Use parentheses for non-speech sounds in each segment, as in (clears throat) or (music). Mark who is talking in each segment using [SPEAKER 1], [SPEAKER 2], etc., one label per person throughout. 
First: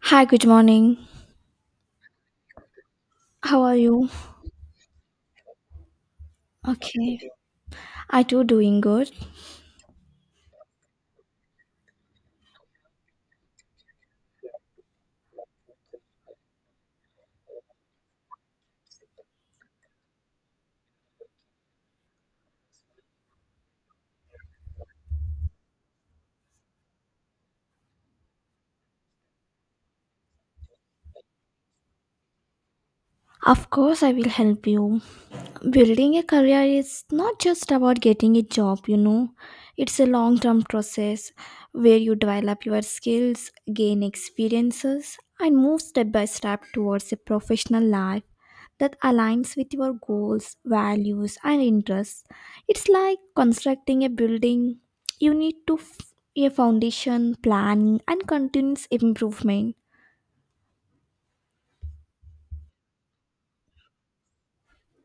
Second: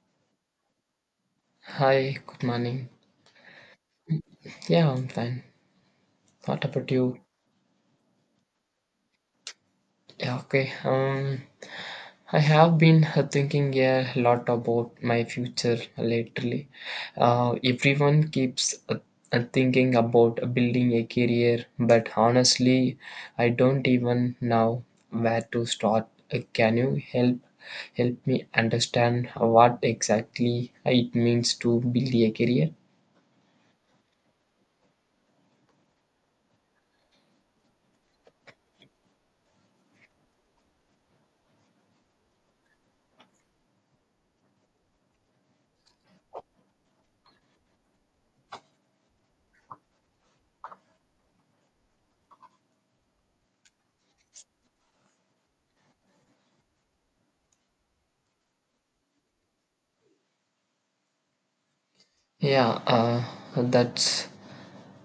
[SPEAKER 1] Hi, good morning.
[SPEAKER 2] Hi, good morning.
[SPEAKER 1] How are you?
[SPEAKER 2] Yeah, I'm fine. What about you?
[SPEAKER 1] Okay. I too doing good.
[SPEAKER 2] Yeah, okay. I have been thinking a lot about my future lately. Everyone keeps thinking about building a career, but honestly, I don't even know where to start. Can you help me understand what exactly it means to build a career?
[SPEAKER 1] Of course, I will help you. Building a career is not just about getting a job, you know. It's a long term process where you develop your skills, gain experiences, and move step by step towards a professional life that aligns with your goals, values, and interests. It's like constructing a building. You need to a foundation, planning, and continuous improvement.
[SPEAKER 2] Yeah, that's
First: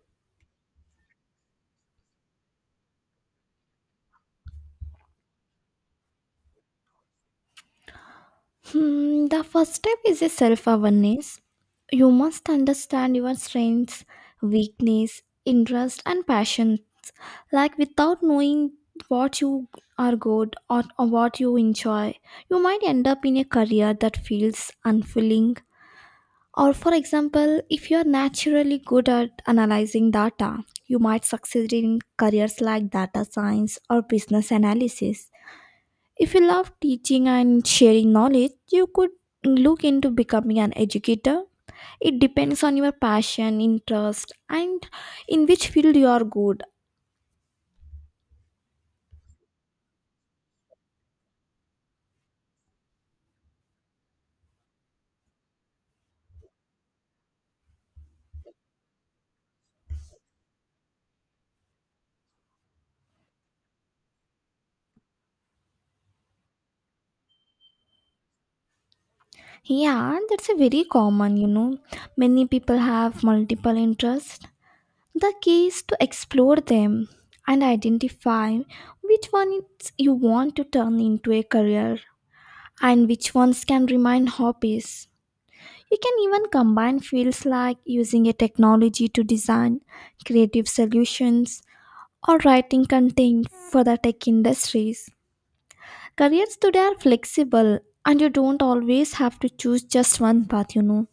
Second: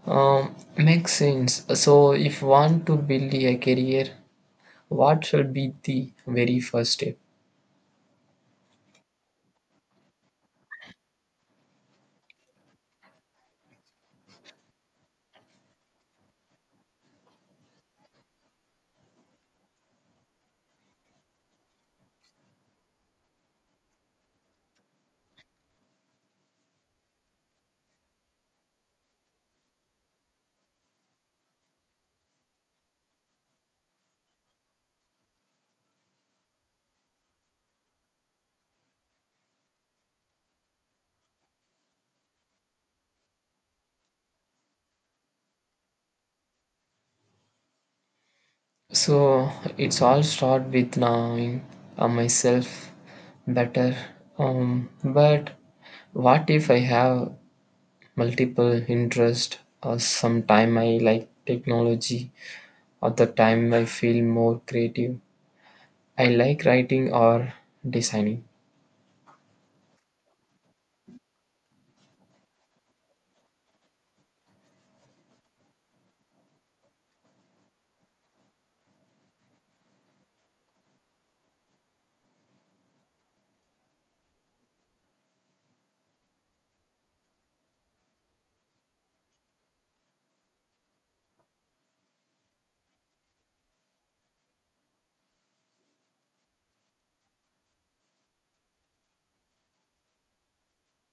[SPEAKER 2] Makes sense. So, if want to build a career, what should be the very first step?
[SPEAKER 1] Hmm, the first step is a self awareness. You must understand your strengths, weakness, interest, and passion. Like without knowing what you are good or what you enjoy, you might end up in a career that feels unfulfilling. Or, for example, if you are naturally good at analyzing data, you might succeed in careers like data science or business analysis. If you love teaching and sharing knowledge, you could look into becoming an educator. It depends on your passion, interest, and in which field you are good.
[SPEAKER 2] So, it's all start with knowing myself better. But what if I have multiple interest? Or sometime I like technology, other time I feel more creative. I like writing or designing.
[SPEAKER 1] Yeah, that's a very common, you know. Many people have multiple interests. The key is to explore them and identify which ones you want to turn into a career and which ones can remain hobbies. You can even combine fields like using a technology to design creative solutions or writing content for the tech industries. Careers today are flexible and you don't always have to choose just one path, you know.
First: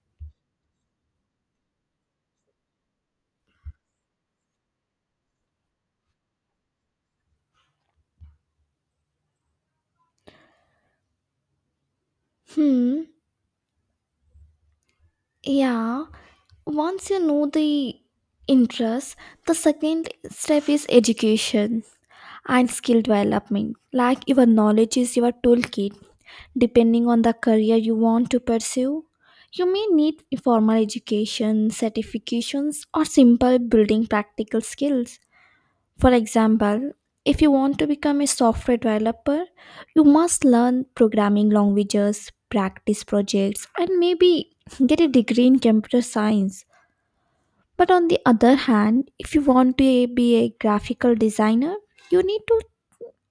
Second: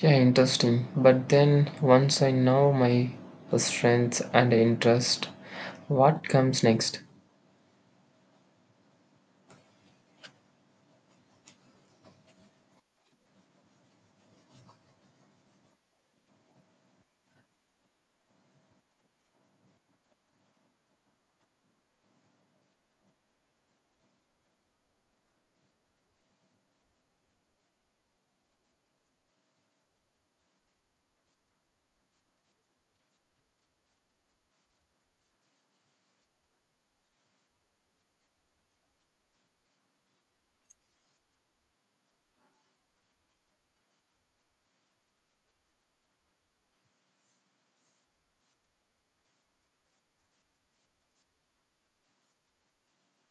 [SPEAKER 2] Yeah, interesting. But then once I know my strengths and interest, what comes next?
[SPEAKER 1] Hmm, yeah. Once you know the interest, the second step is education and skill development. Like your knowledge is your toolkit. Depending on the career you want to pursue, you may need formal education, certifications, or simple building practical skills. For example, if you want to become a software developer, you must learn programming languages, practice projects, and maybe get a degree in computer science. But on the other hand, if you want to be a graphical designer, you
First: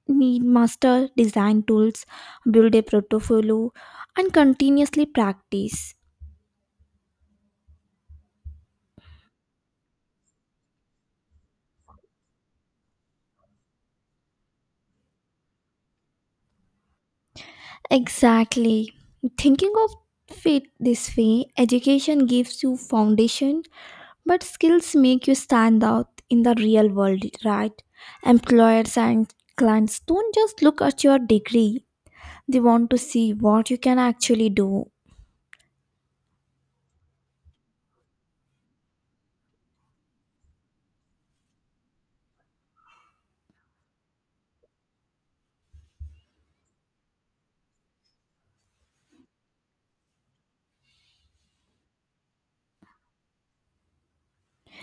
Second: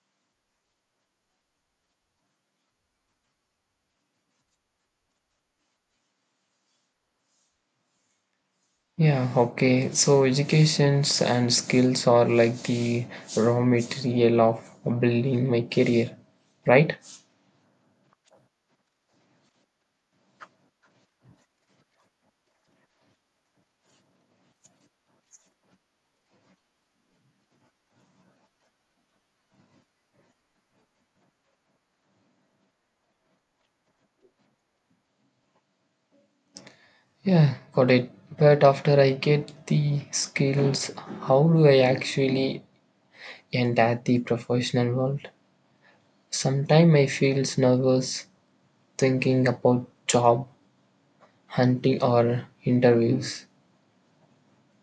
[SPEAKER 1] need master design tools, build a portfolio, and continuously practice.
[SPEAKER 2] Yeah, okay. So educations and skills are like the raw material of building my career, right?
[SPEAKER 1] Exactly. Thinking of it this way, education gives you foundation, but skills make you stand out in the real world, right? Employers and clients don't just look at your degree. They want to see what you can actually do.
[SPEAKER 2] Yeah, got it. But after I get the skills, how do I actually enter the professional world? Sometimes I feel nervous thinking about job hunting or interviews.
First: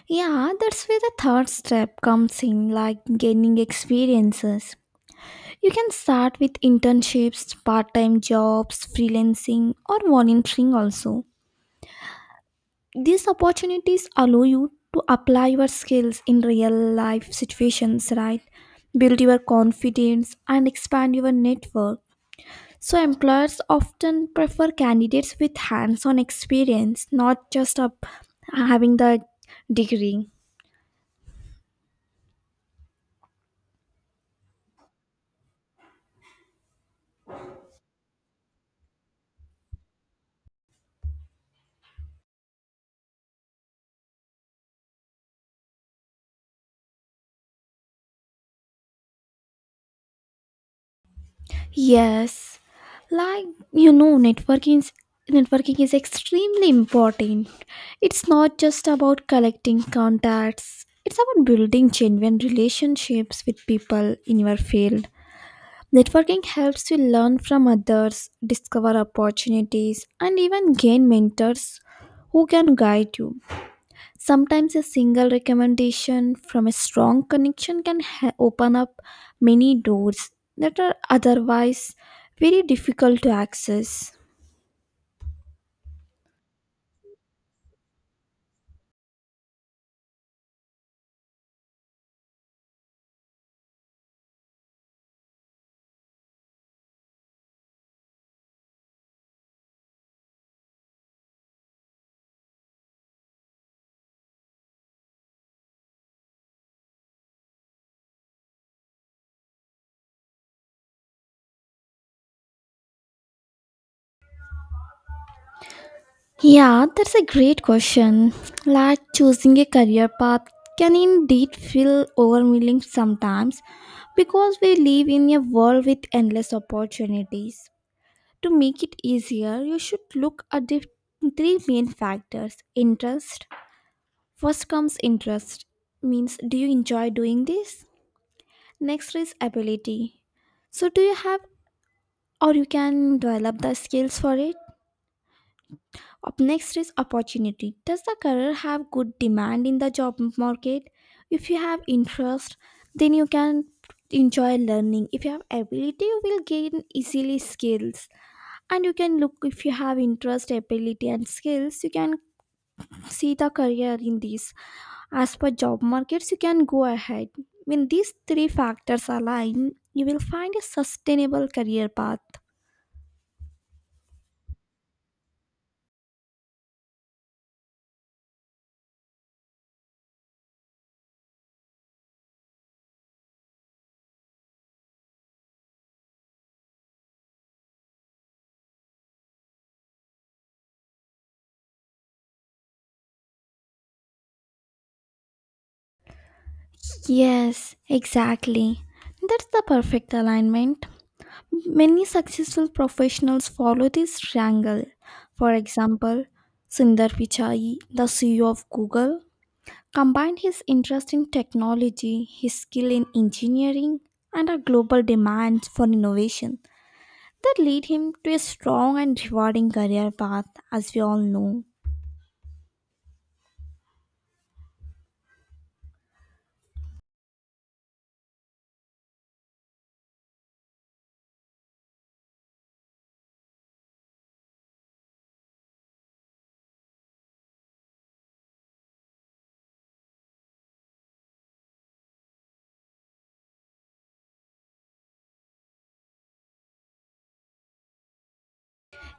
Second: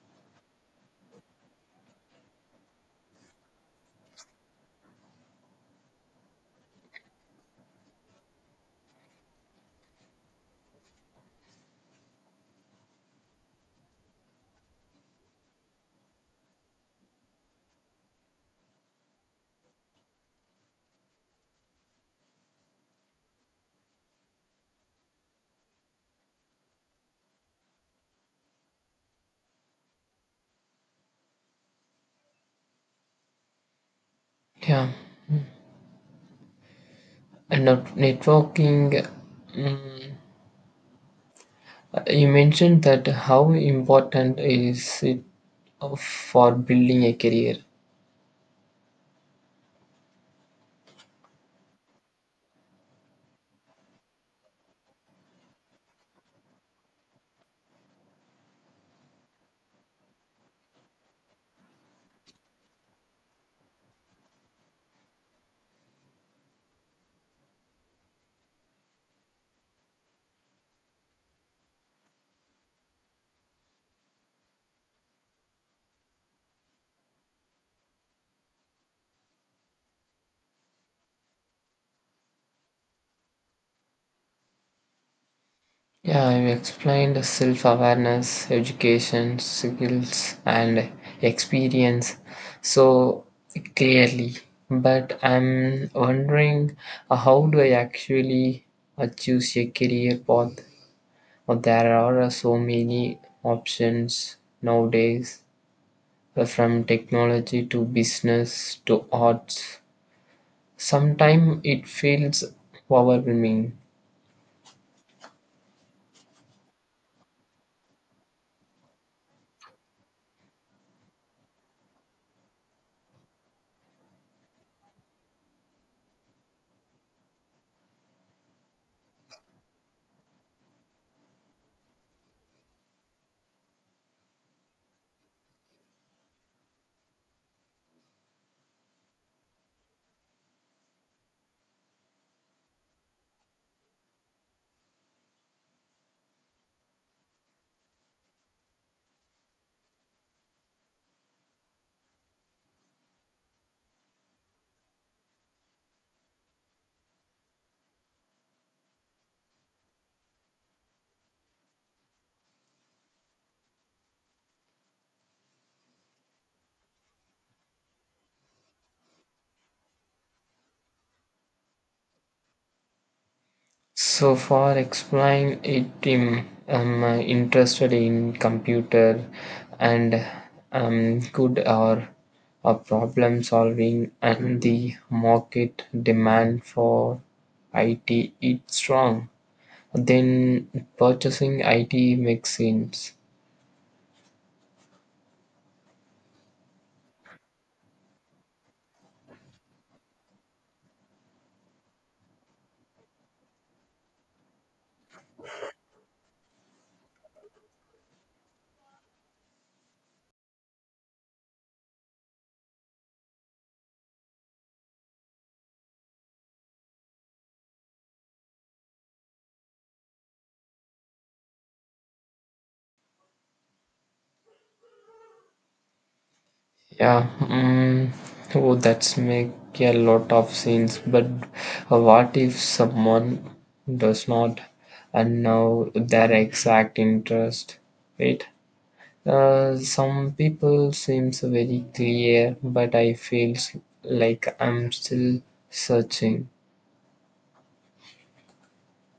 [SPEAKER 1] Yeah, that's where the third step comes in, like gaining experiences. You can start with internships, part time jobs, freelancing, or volunteering also. These opportunities allow you to apply your skills in real life situations, right? Build your confidence and expand your network. So, employers often prefer candidates with hands on experience, not just up having the degree.
[SPEAKER 2] Yeah, and now networking. mm, you mentioned that how important is it for building a career?
[SPEAKER 1] Yes, like you know, networking is extremely important. It's not just about collecting contacts. It's about building genuine relationships with people in your field. Networking helps you learn from others, discover opportunities, and even gain mentors who can guide you. Sometimes a single recommendation from a strong connection can open up many doors that are otherwise very difficult to access.
[SPEAKER 2] Yeah, you explained self awareness, education, skills, and experience so clearly. But I'm wondering how do I actually choose a career path? Or there are so many options nowadays. From technology to business to arts, sometimes it feels overwhelming.
[SPEAKER 1] Yeah, that's a great question. Like choosing a career path can indeed feel overwhelming sometimes because we live in a world with endless opportunities. To make it easier, you should look at the three main factors interest, First comes interest, means do you enjoy doing this? Next is ability. So do you have or you can develop the skills for it? Up next is opportunity. Does the career have good demand in the job market? If you have interest, then you can enjoy learning. If you have ability, you will gain easily skills. And you can look if you have interest, ability and skills, you can see the career in this. As per job markets, you can go ahead. When these three factors align, you will find a sustainable career path.
[SPEAKER 2] So for exploring it, I'm interested in computer and good or problem solving and the market demand for IT is strong. Then purchasing IT makes sense.
[SPEAKER 1] Yes, exactly. That's the perfect alignment. Many successful professionals follow this triangle. For example, Sundar Pichai, the CEO of Google, combined his interest in technology, his skill in engineering, and a global demand for innovation that lead him to a strong and rewarding career path, as we all know.
[SPEAKER 2] Yeah, mm, oh, that's make a lot of sense. But what if someone does not and know their exact interest? Right? Some people seems very clear, but I feels like I'm still searching.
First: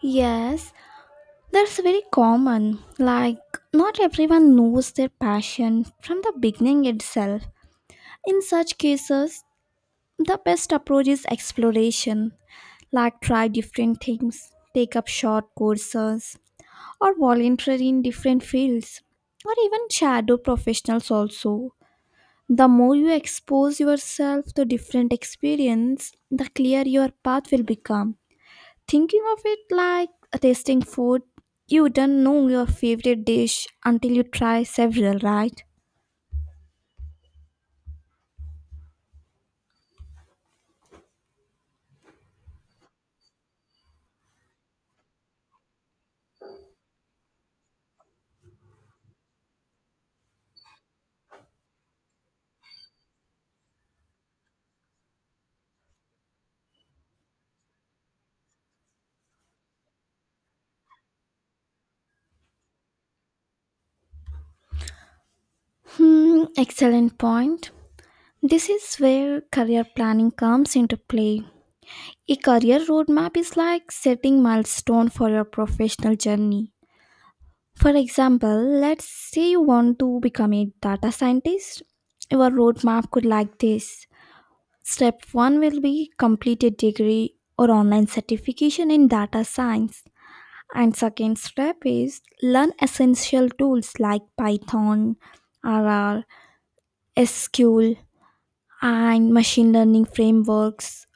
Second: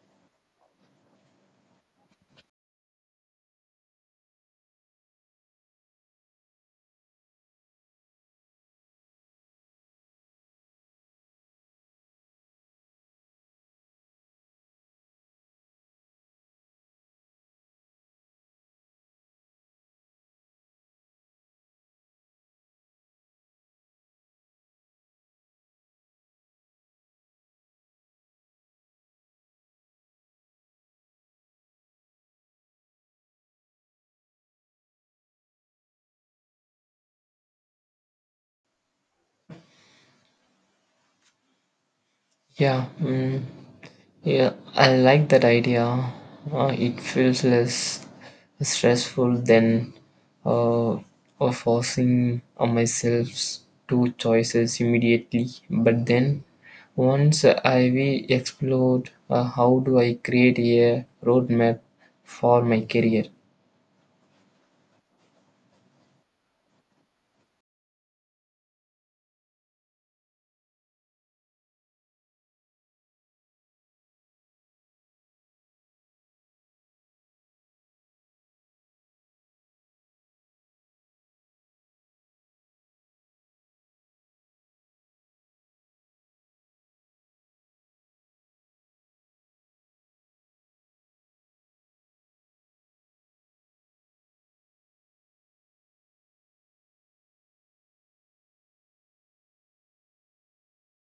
[SPEAKER 1] Yes, that's very common. Like not everyone knows their passion from the beginning itself. In such cases, the best approach is exploration. Like try different things, take up short courses, or volunteer in different fields, or even shadow professionals also. The more you expose yourself to different experience, the clearer your path will become. Thinking of it like tasting food, you don't know your favorite dish until you try several, right?
[SPEAKER 2] Yeah. Mm. Yeah, I like that idea. It feels less stressful than uh, forcing myself to choices immediately. But then, once I we explored how do I create a roadmap for my career?
[SPEAKER 1] Hmm, excellent point. This is where career planning comes into play. A career roadmap is like setting milestone for your professional journey. For example, let's say you want to become a data scientist. Your roadmap could like this. Step 1 will be complete a degree or online certification in data science. And second step is learn essential tools like Python, RR, SQL, and machine learning frameworks.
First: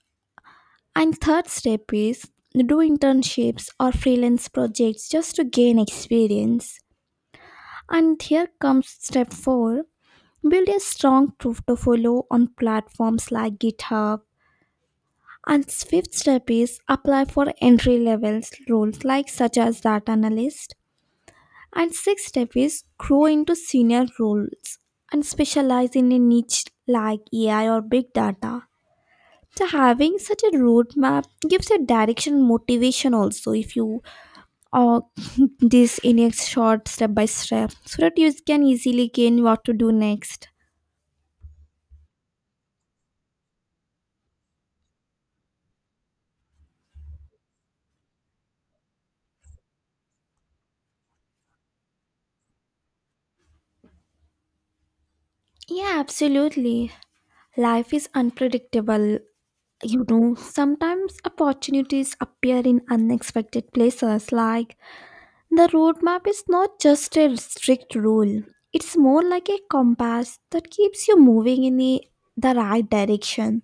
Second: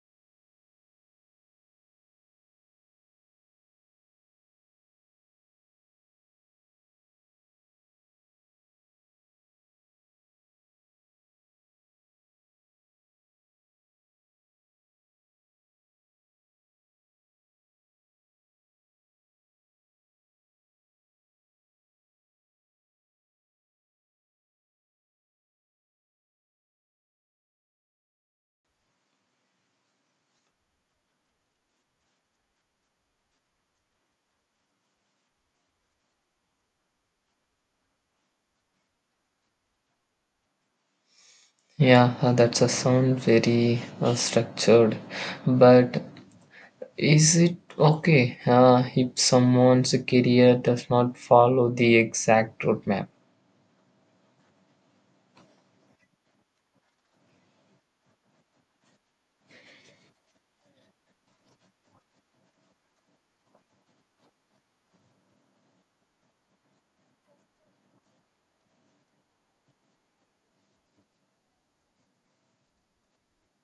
[SPEAKER 1] And third step is do internships or freelance projects just to gain experience. And here comes step 4, build a strong portfolio on platforms like GitHub. And fifth step is apply for entry level roles like such as data analyst. And sixth step is grow into senior roles and specialize in a niche like AI or big data. So having such a roadmap gives you direction motivation also if you uh, (laughs) this in a short step by step so that you can easily gain what to do next.
[SPEAKER 2] Yeah, that's a sound very structured, but is it okay if someone's career does not follow the exact roadmap?
[SPEAKER 1] Yeah, absolutely. Life is unpredictable. You know, sometimes opportunities appear in unexpected places. Like the roadmap is not just a strict rule, it's more like a compass that keeps you moving in the right direction.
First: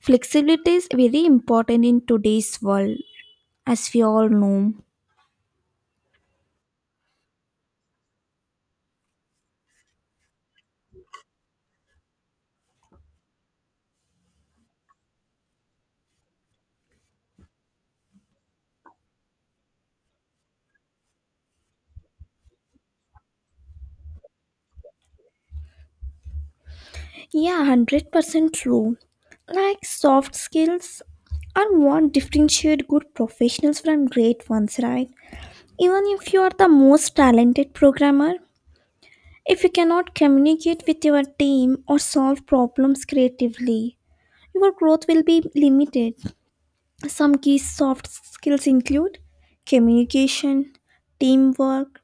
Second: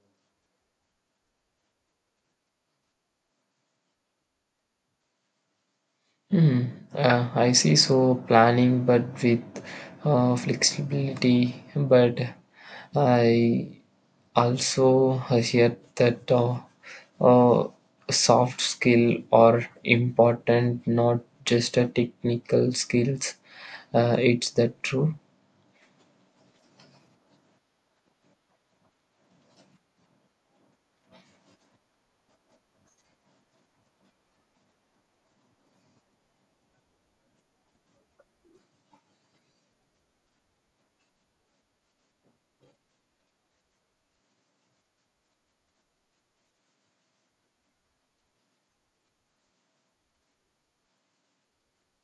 [SPEAKER 1] Flexibility is very important in today's world, as we all know.
[SPEAKER 2] Hmm. I see. So planning, but with flexibility. But I also hear that uh, soft skill are important, not just a technical skills. It's that true?
[SPEAKER 1] Yeah, 100% true. Like soft skills are what differentiate good professionals from great ones, right? Even if you are the most talented programmer, if you cannot communicate with your team or solve problems creatively, your growth will be limited. Some key soft skills include communication, teamwork,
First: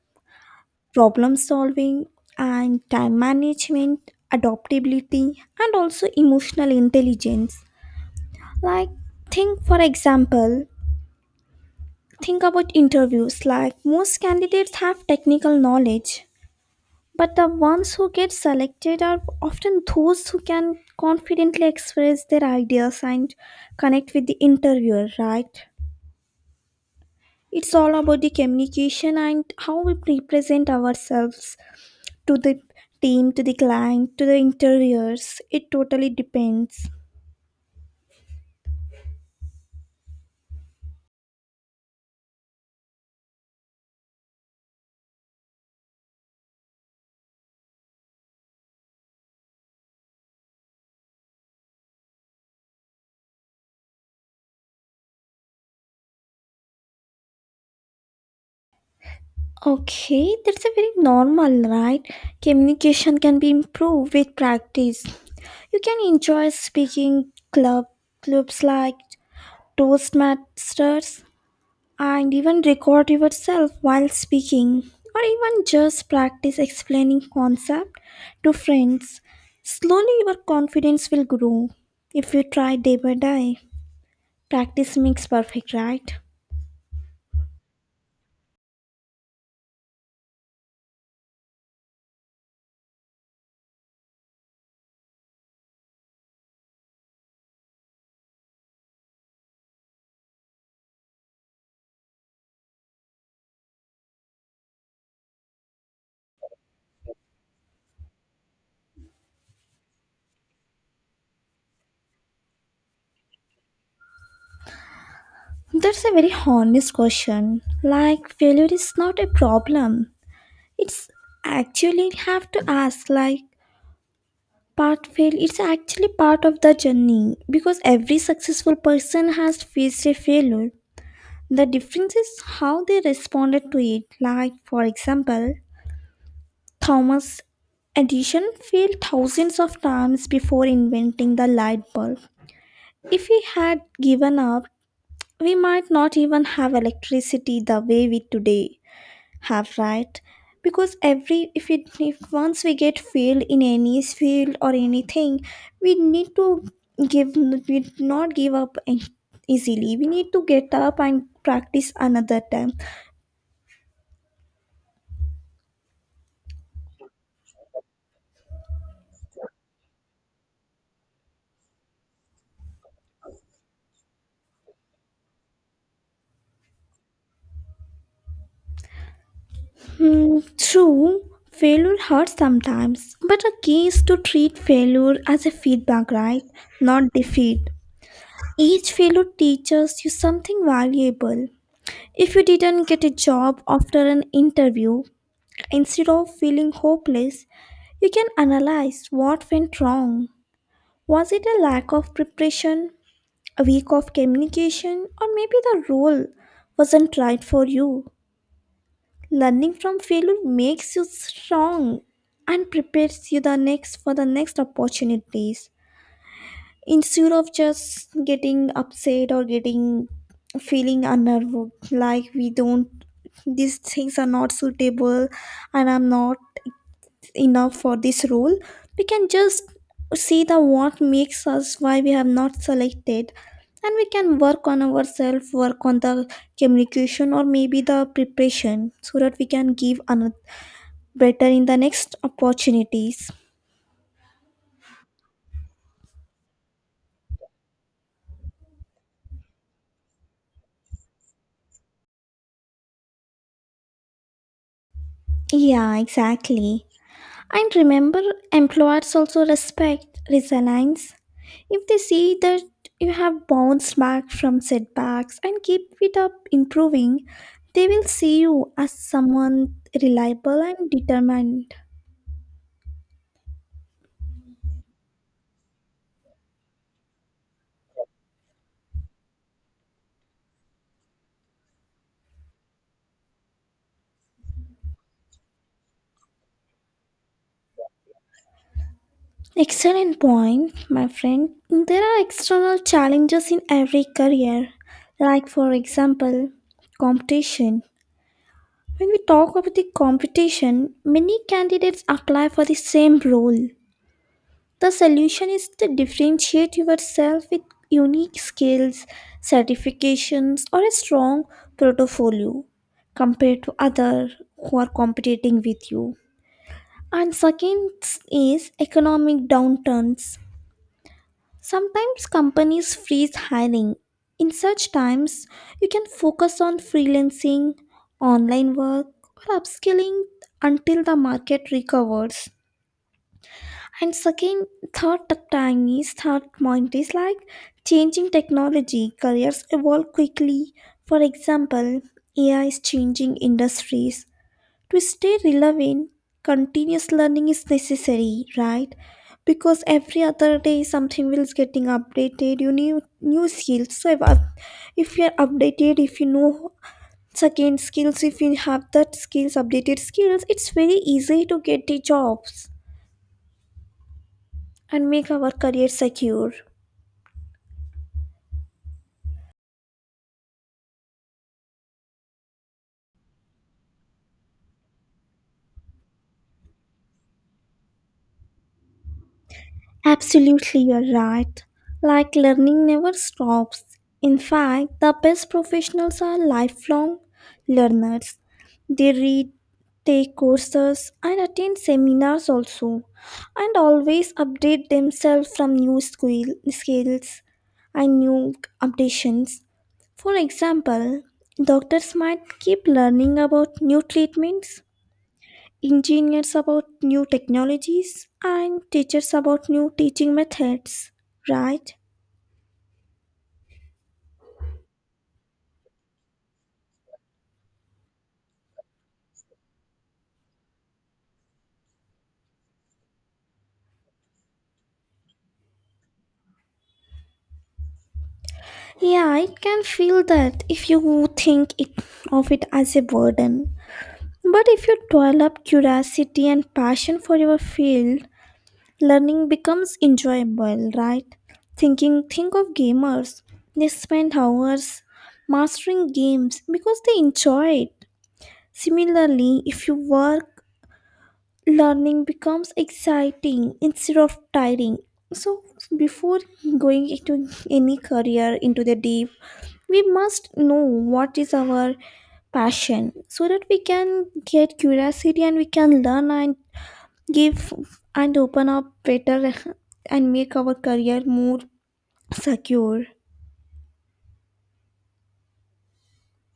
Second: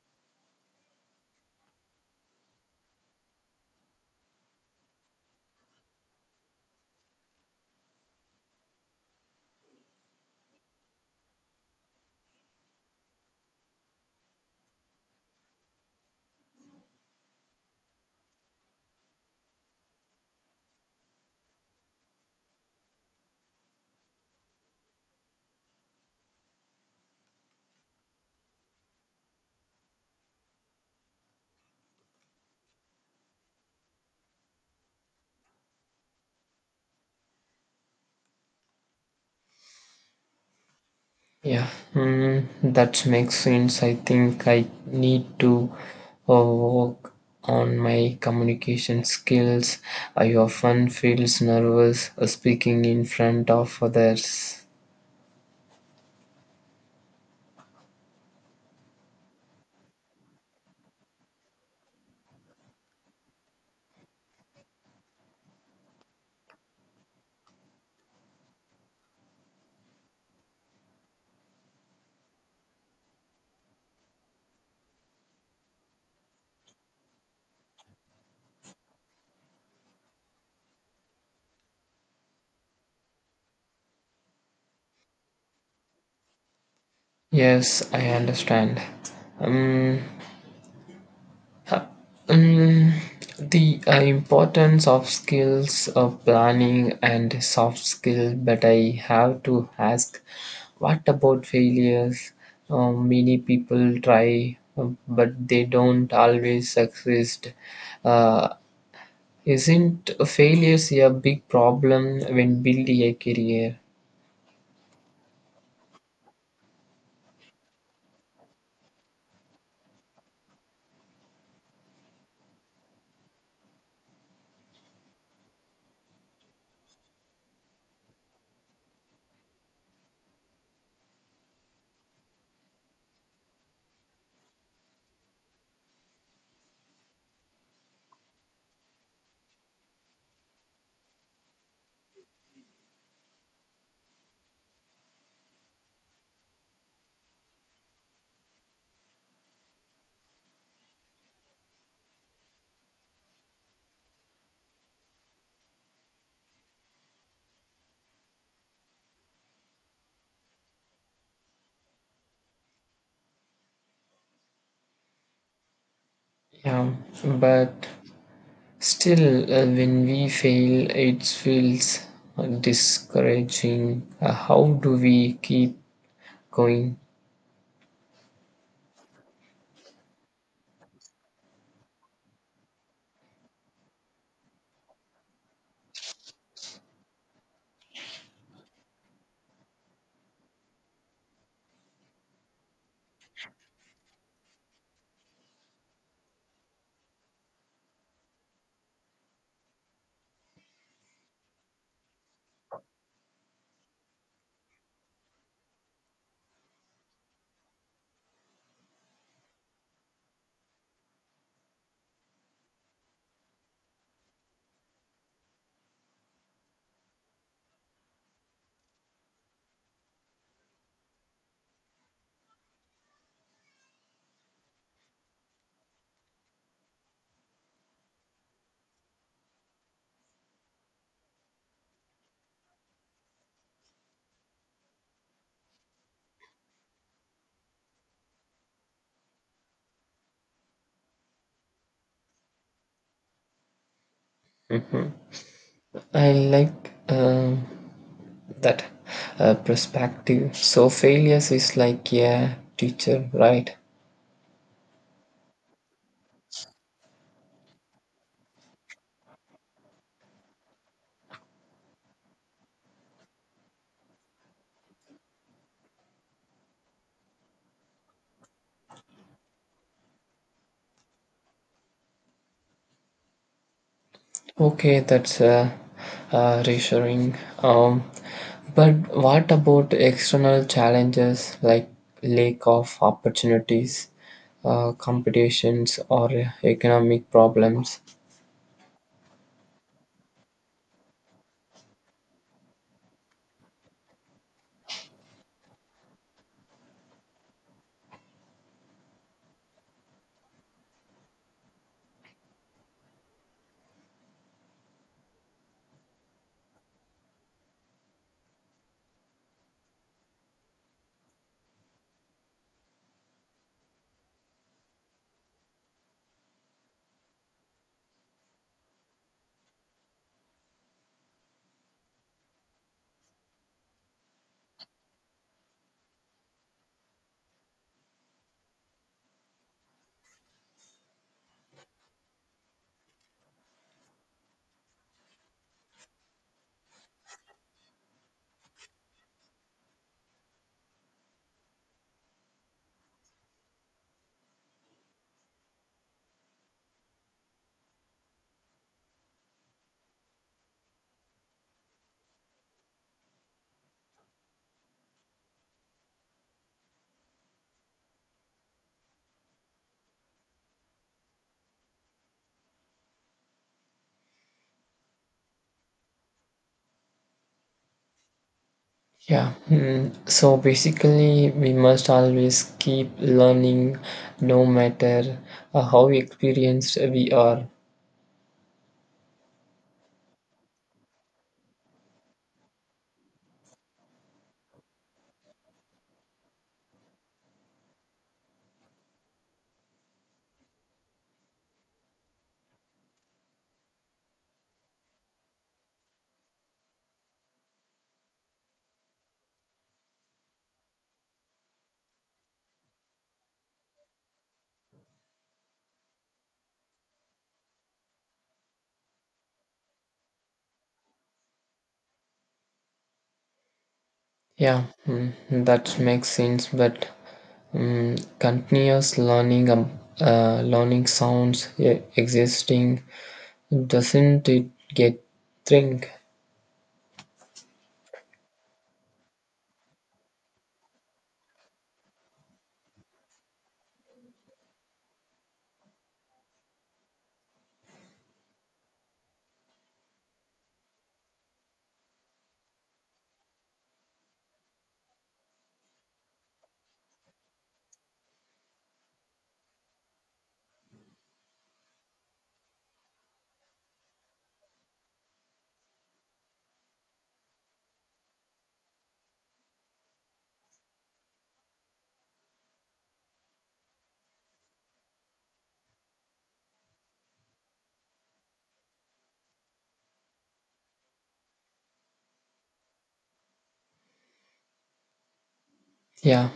[SPEAKER 1] problem solving, and time management, adaptability, and also emotional intelligence. Like, think for example, think about interviews. Like, most candidates have technical knowledge. But the ones who get selected are often those who can confidently express their ideas and connect with the interviewer, right? It's all about the communication and how we represent ourselves to the team, to the client, to the interviewers. It totally depends.
[SPEAKER 2] Yeah, that makes sense. I think I need to work on my communication skills. I often feels nervous speaking in front of others.
[SPEAKER 1] Okay, that's a very normal, right? Communication can be improved with practice. You can enjoy speaking club clubs like Toastmasters, and even record yourself while speaking, or even just practice explaining concept to friends. Slowly your confidence will grow if you try day by day. Practice makes perfect, right?
[SPEAKER 2] Yes, I understand. Um, Mm, the importance of skills of planning and soft skill, but I have to ask, what about failures? Many people try, but they don't always succeed. Uh, isn't failures a big problem when building a career?
[SPEAKER 1] That's a very honest question. Like failure is not a problem, it's actually have to ask, like part fail it's actually part of the journey, because every successful person has faced a failure. The difference is how they responded to it. Like, for example, Thomas Edison failed thousands of times before inventing the light bulb. If he had given up, we might not even have electricity the way we today have, right? Because every if it if once we get failed in any field or anything, we need to give we not give up easily. We need to get up and practice another time.
[SPEAKER 2] Yeah, but still, when we fail, it feels discouraging. How do we keep going?
[SPEAKER 1] Hmm, true, failure hurts sometimes, but a key is to treat failure as a feedback, right? Not defeat. Each failure teaches you something valuable. If you didn't get a job after an interview, instead of feeling hopeless, you can analyze what went wrong. Was it a lack of preparation, a week of communication, or maybe the role wasn't right for you? Learning from failure makes you strong and prepares you the next for the next opportunities. Instead of just getting upset or getting feeling unnerved, like we don't, these things are not suitable, and I'm not enough for this role. We can just see the what makes us why we have not selected, and we can work on ourselves, work on the communication or maybe the preparation so that we can give another better in the next opportunities.
[SPEAKER 2] I like that perspective. So failures is like a teacher, right?
[SPEAKER 1] Yeah, exactly. And remember, employers also respect resilience. If they see that you have bounced back from setbacks and keep it up improving, they will see you as someone reliable and determined.
[SPEAKER 2] Okay, that's reassuring. Um, but what about external challenges like lack of opportunities, competitions, or economic problems?
[SPEAKER 1] Excellent point, my friend. There are external challenges in every career, like, for example, competition. When we talk about the competition, many candidates apply for the same role. The solution is to differentiate yourself with unique skills, certifications, or a strong portfolio compared to others who are competing with you. And second is economic downturns. Sometimes companies freeze hiring. In such times, you can focus on freelancing, online work, or upskilling until the market recovers. And second, third time is third point is like changing technology. Careers evolve quickly. For example, AI is changing industries. To stay relevant, continuous learning is necessary, right? Because every other day something will is getting updated, you need new skills. So if you are updated, if you know second skills, if you have that skills updated skills, it's very easy to get the jobs and make our career secure.
[SPEAKER 2] Yeah, hmm. So basically, we must always keep learning no matter how experienced we are.
[SPEAKER 1] Absolutely, you're right. Like, learning never stops. In fact, the best professionals are lifelong learners. They read, take courses, and attend seminars also, and always update themselves from skills and new updations. For example, doctors might keep learning about new treatments, engineers about new technologies, and teachers about new teaching methods, right?
[SPEAKER 2] Yeah, hmm. That makes sense, but continuous learning, learning sounds existing, doesn't it get think?
[SPEAKER 1] Yeah, I can feel that. If you think it, of it as a burden, but if you develop curiosity and passion for your field, learning becomes enjoyable, right? Think of gamers. They spend hours mastering games because they enjoy it. Similarly, if you work, learning becomes exciting instead of tiring. So before going into any career into the deep, we must know what is our passion, so that we can get curiosity and we can learn and give and open up better and make our career more secure.
[SPEAKER 2] Yeah,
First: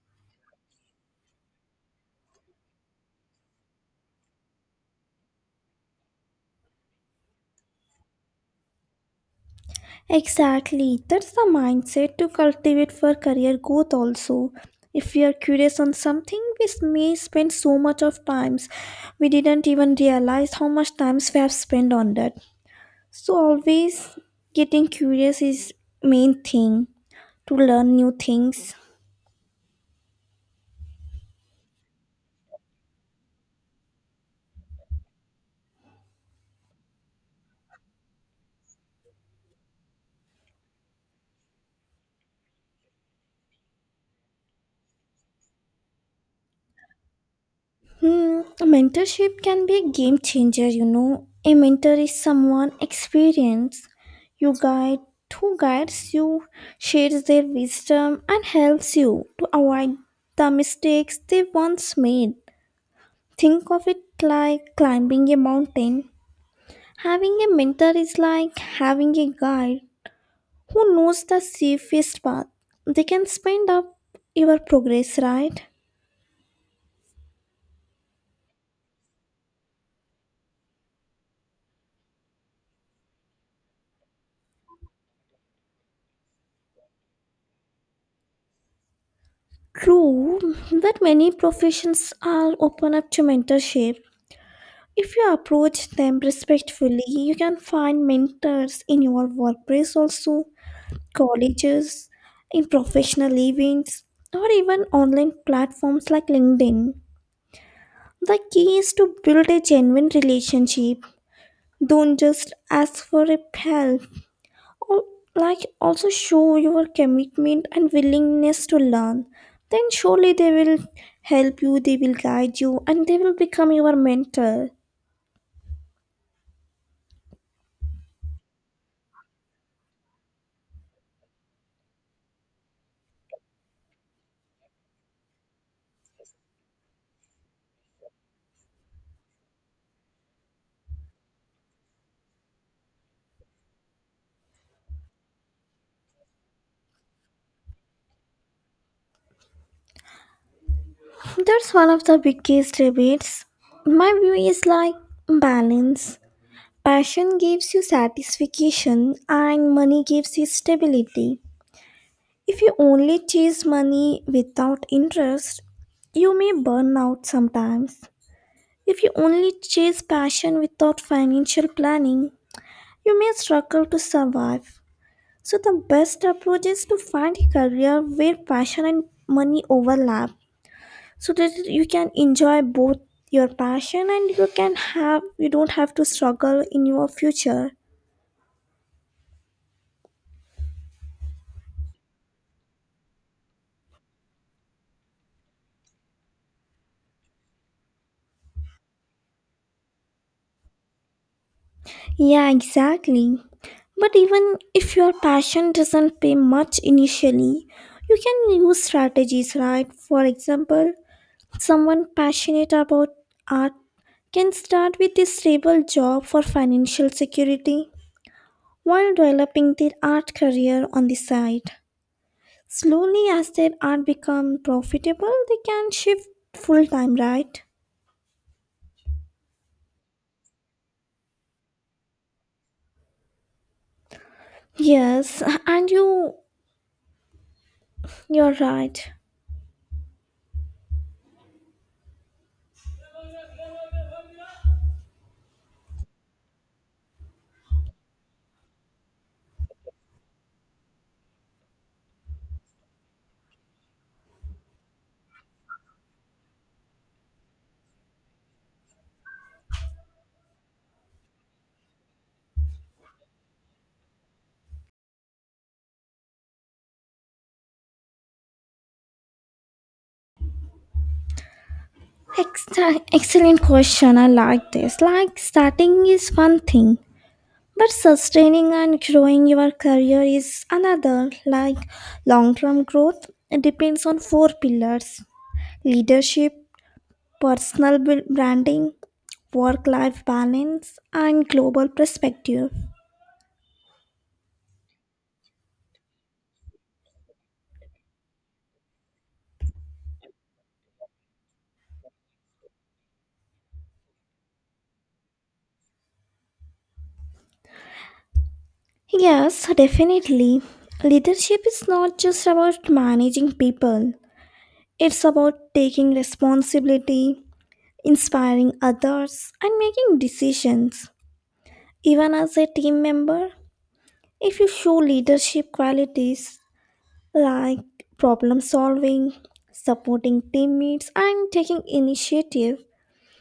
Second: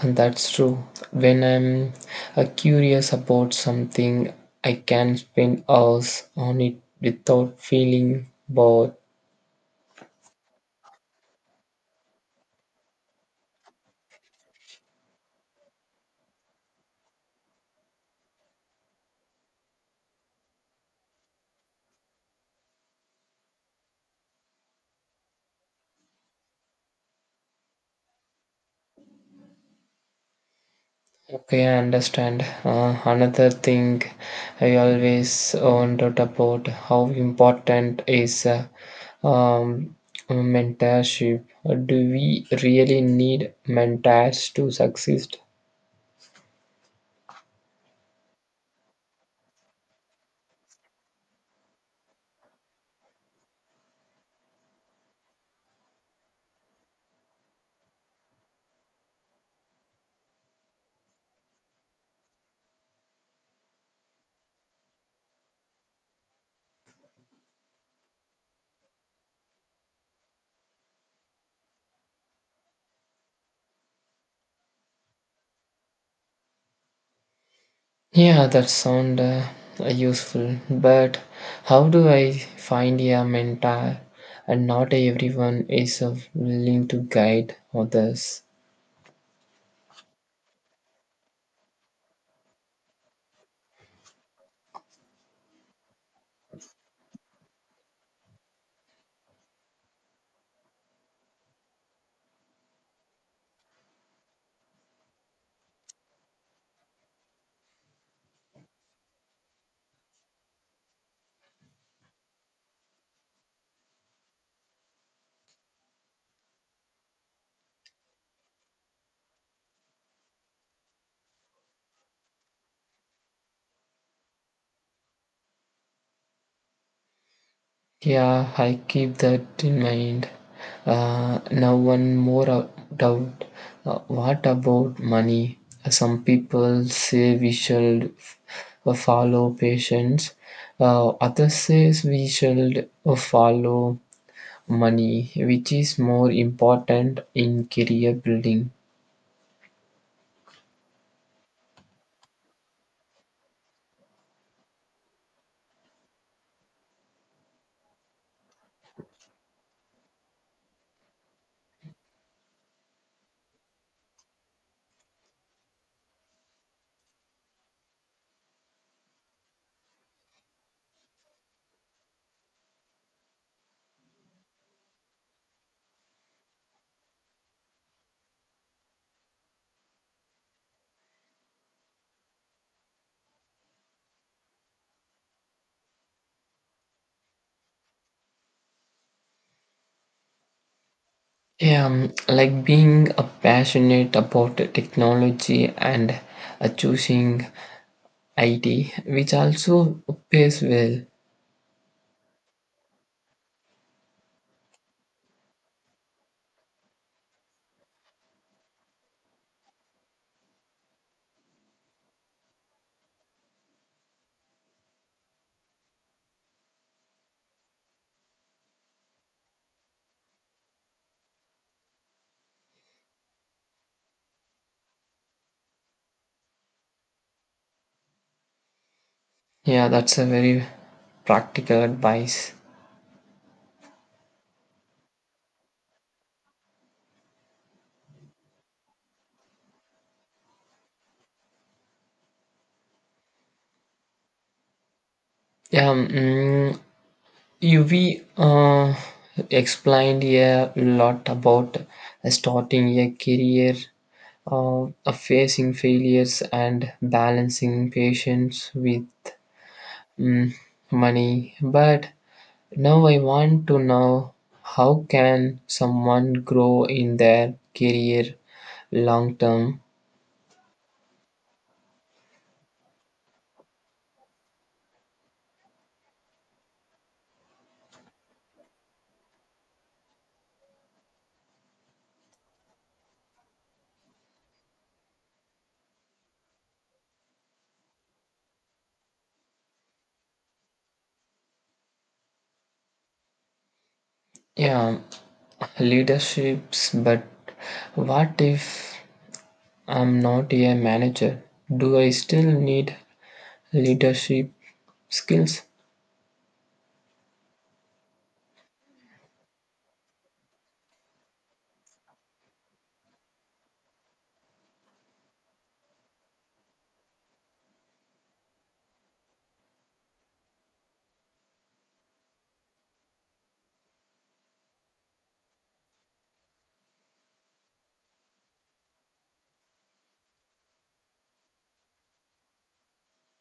[SPEAKER 2] and that's true. When I'm curious about something, I can spend hours on it without feeling bored.
[SPEAKER 1] Exactly. That's the mindset to cultivate for career growth also. If we are curious on something, we may spend so much of times we didn't even realize how much times we have spent on that. So always getting curious is main thing to learn new things.
[SPEAKER 2] Okay, I understand. Another thing I always wondered about how important is um, mentorship. Do we really need mentors to succeed?
[SPEAKER 1] Hmm, mentorship can be a game changer, A mentor is someone experienced, you guide who guides you, shares their wisdom and helps you to avoid the mistakes they once made. Think of it like climbing a mountain. Having a mentor is like having a guide who knows the safest path. They can speed up your progress, right?
[SPEAKER 2] Yeah, that sound useful. But how do I find a mentor? And not everyone is willing to guide others.
[SPEAKER 1] True, but many professions are open up to mentorship. If you approach them respectfully, you can find mentors in your workplace, also colleges, in professional events, or even online platforms like LinkedIn. The key is to build a genuine relationship. Don't just ask for a help. Al- Like, also show your commitment and willingness to learn. Then, surely they will help you, they will guide you, and they will become your mentor.
[SPEAKER 2] Yeah, I keep that in mind. Now, one more doubt. What about money? Some people say we should follow patience. Others say we should follow money, which is more important in career building?
[SPEAKER 1] That's one of the biggest debates. My view is like balance. Passion gives you satisfaction and money gives you stability. If you only chase money without interest, you may burn out sometimes. If you only chase passion without financial planning, you may struggle to survive. So, the best approach is to find a career where passion and money overlap, so that you can enjoy both your passion and you don't have to struggle in your future.
[SPEAKER 2] Yeah, like being a passionate about the technology and choosing IT, which also pays well.
[SPEAKER 1] Yeah, exactly. But even if your passion doesn't pay much initially, you can use strategies, right? For example, someone passionate about art can start with a stable job for financial security while developing their art career on the side. Slowly, as their art becomes profitable, they can shift full time, right?
[SPEAKER 2] Yeah, that's a very practical advice.
[SPEAKER 1] Yes, and you're right.
[SPEAKER 2] Yeah, UV explained a lot about starting a career, uh, facing failures, and balancing patience with mm, money. But now I want to know how can someone grow in their career long term?
[SPEAKER 1] Ex- Excellent question. I like this. Like, starting is one thing, but sustaining and growing your career is another. Like, long-term growth depends on four pillars: leadership, branding, work life balance, and global perspective.
[SPEAKER 2] Yeah, leaderships, but what if I'm not a manager? Do I still need leadership skills?
[SPEAKER 1] Yes, definitely. Leadership is not just about managing people, it's about taking responsibility, inspiring others, and making decisions. Even as a team member, if you show leadership qualities like problem solving, supporting teammates, and taking initiative,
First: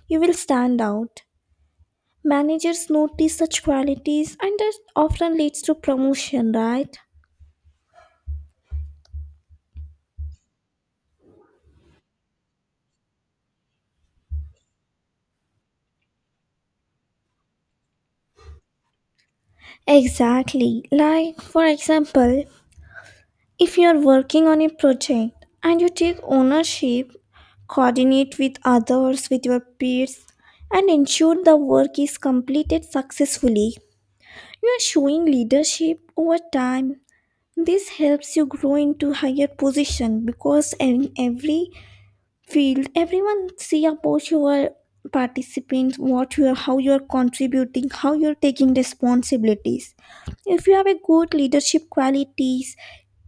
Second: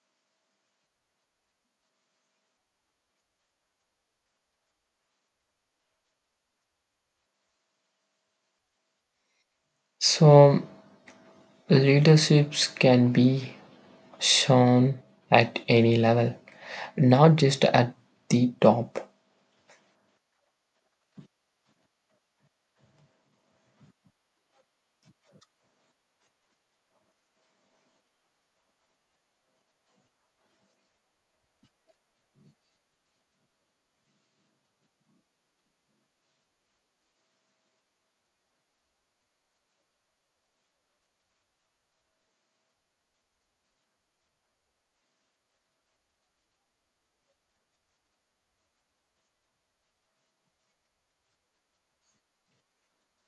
[SPEAKER 1] you will stand out. Managers notice such qualities and that often leads to promotion, right?
[SPEAKER 2] So, leaderships can be shown at any level, not just at the top.
[SPEAKER 1] Exactly. Like, for example, if you are working on a project and you take ownership, coordinate with others, with your peers, and ensure the work is completed successfully, you are showing leadership over time. This helps you grow into higher position, because in every field everyone see about your participants, what you are, how you are contributing, how you are taking responsibilities. If you have a good leadership qualities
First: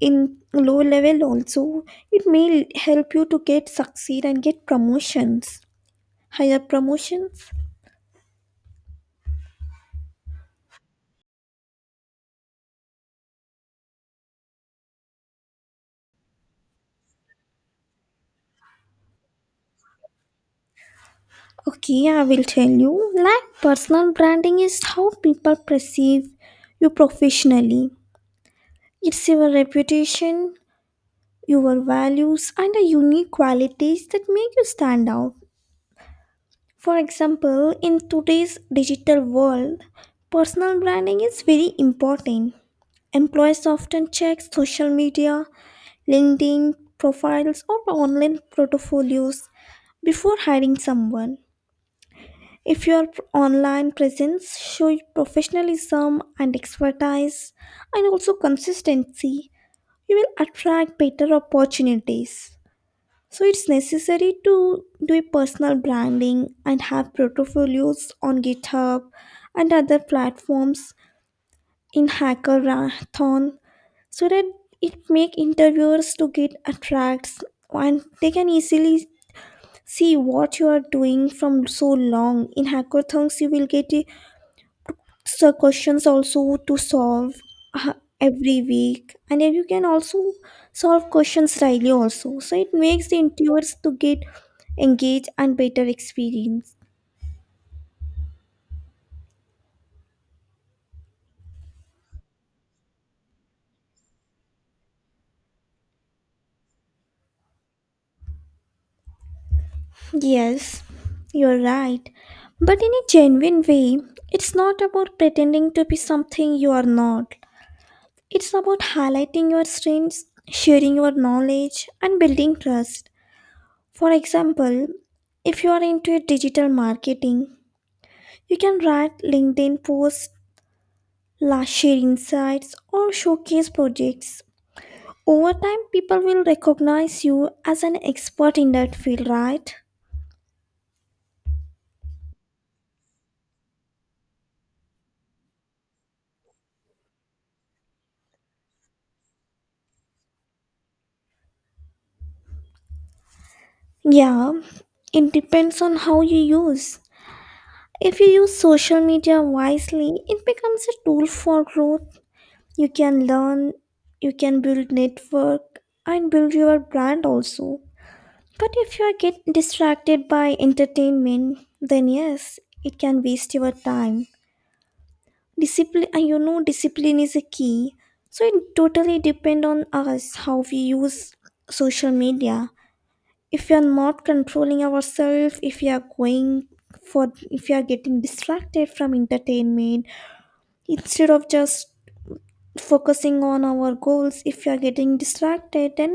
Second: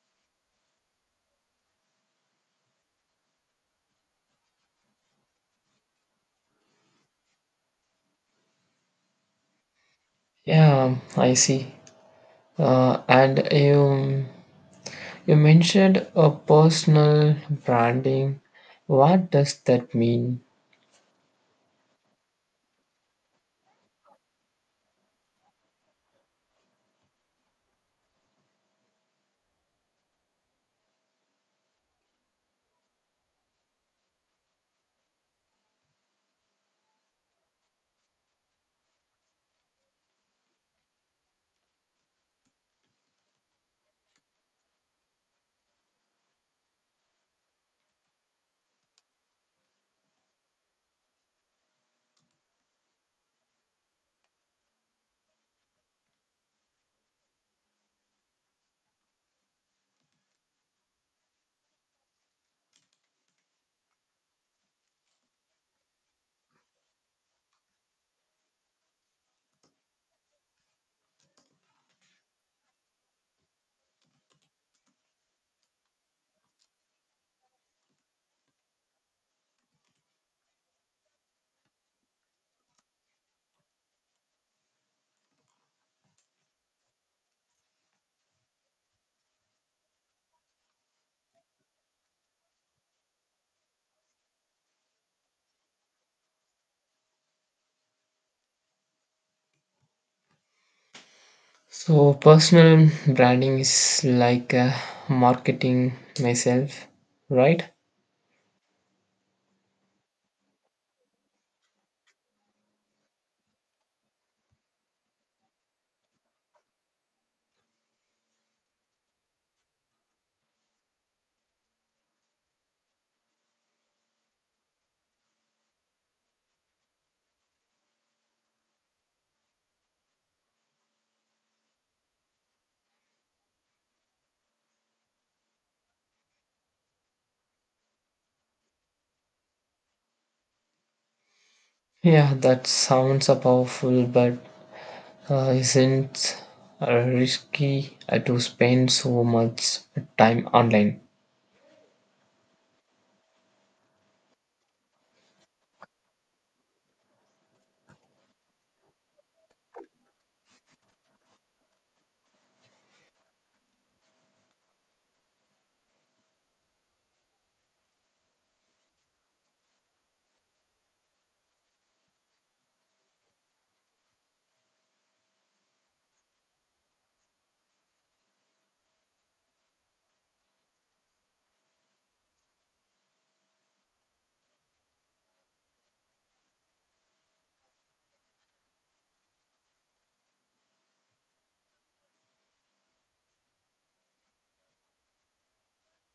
[SPEAKER 1] in low level also, it may help you to get succeed and get promotions, higher promotions.
[SPEAKER 2] Yeah, I see. And you mentioned a personal branding. What does that mean?
[SPEAKER 1] Okay, I will tell you. Like, personal branding is how people perceive you professionally. It's your reputation, your values, and the unique qualities that make you stand out. For example, in today's digital world, personal branding is very important. Employees often check social media, LinkedIn profiles, or online portfolios before hiring someone. If your online presence shows professionalism and expertise and also consistency, you will attract better opportunities. So it's necessary to do a personal branding and have portfolios on GitHub and other platforms in hackathon, so that it make interviewers to get attracts and they can easily see what you are doing from so long. In hackathons, you will get a so questions also to solve, uh, every week, and then you can also solve questions daily also, so it makes the interviewers to get engaged and better experience.
[SPEAKER 2] So personal branding is like marketing myself, right?
[SPEAKER 1] Yes, you're right, but in a genuine way. It's not about pretending to be something you are not. It's about highlighting your strengths, sharing your knowledge, and building trust. For example, if you are into digital marketing, you can write LinkedIn posts, share insights, or showcase projects. Over time, people will recognize you as an expert in that field, right?
[SPEAKER 2] Yeah, that sounds a powerful, but isn't risky to spend so much time online?
[SPEAKER 1] Yeah, it depends on how you use. If you use social media wisely, it becomes a tool for growth. You can learn, you can build network, and build your brand also. But if you are get distracted by entertainment, then yes, it can waste your time. Discipline, and discipline is a key. So it totally depend on us how we use social media. If we are not controlling ourselves, if we are going for if we are getting distracted from entertainment instead of just focusing on our goals, if we are getting distracted, then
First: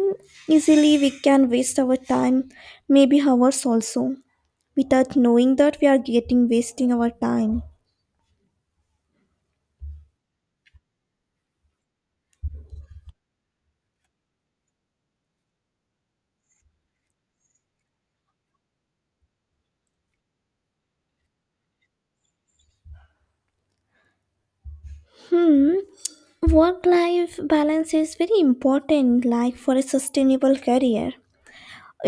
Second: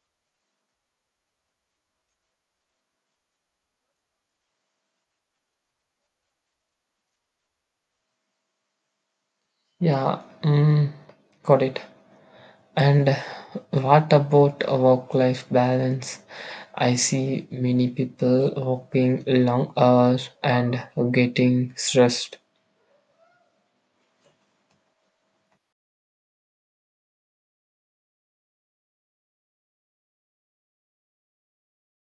[SPEAKER 1] easily we can waste our time, maybe hours also, without knowing that we are getting wasting our time.
[SPEAKER 2] Yeah, got it. And what about a work-life balance? I see many people working long hours and getting stressed.
[SPEAKER 1] Hmm. Work life balance is very important, like for a sustainable career.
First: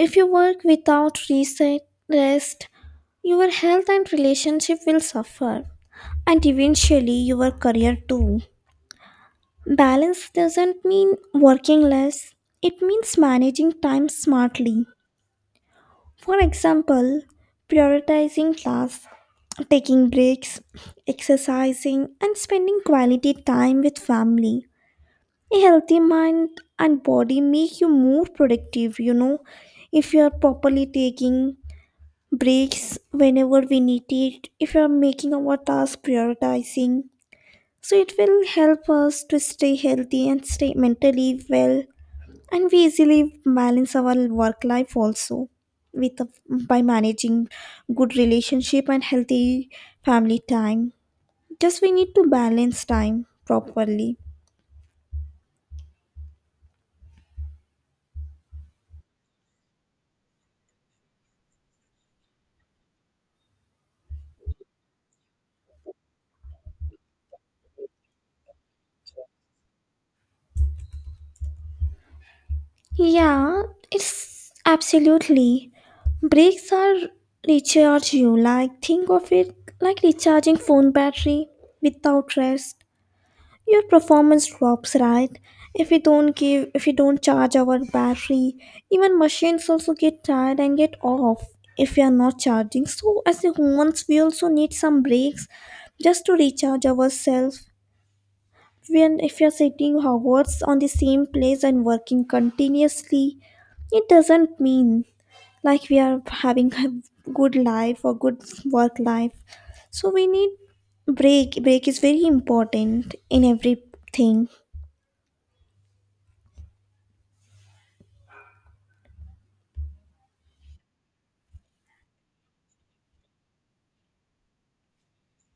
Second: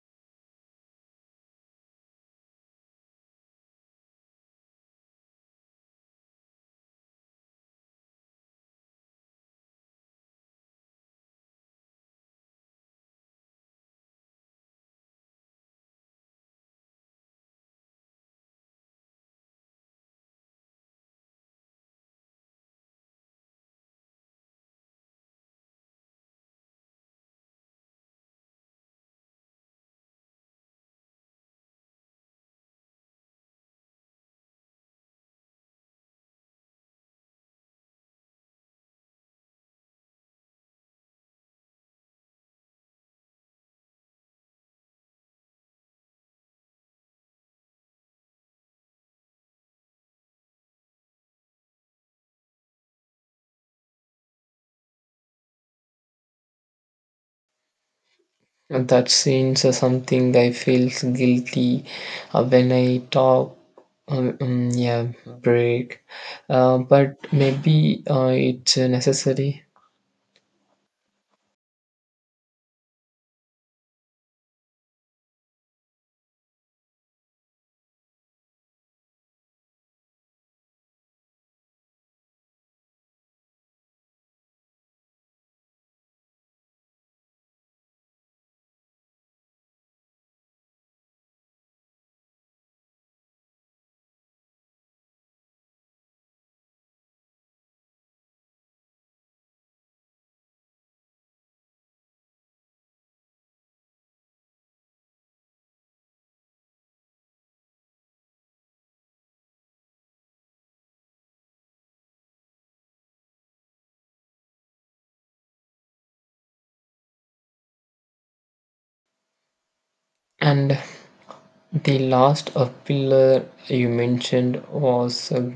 [SPEAKER 1] If you work without rest, your health and relationship will suffer and eventually your career too. Balance doesn't mean working less. It means managing time smartly. For example, prioritizing tasks, taking breaks, exercising, and spending quality time with family. A healthy mind and body make you more productive, if you are properly taking breaks whenever we need it, if you are making our task prioritizing, so it will help us to stay healthy and stay mentally well, and we easily balance our work life also, with by managing good relationship and healthy family time. Just we need to balance time properly.
[SPEAKER 2] And that seems something I feel guilty when I talk. Yeah, break. But maybe it's necessary.
[SPEAKER 1] Yeah, it's absolutely. Breaks are recharge you. Like, think of it like recharging phone battery without rest. Your performance drops, right? If we don't charge our battery, even machines also get tired and get off if we are not charging. So as humans we also need some breaks, just to recharge ourselves. When if you're sitting hours on the same place and working continuously, it doesn't mean like we are having a good life or good work life. So we need break. Break is very important in everything.
[SPEAKER 2] And the last pillar you mentioned was a,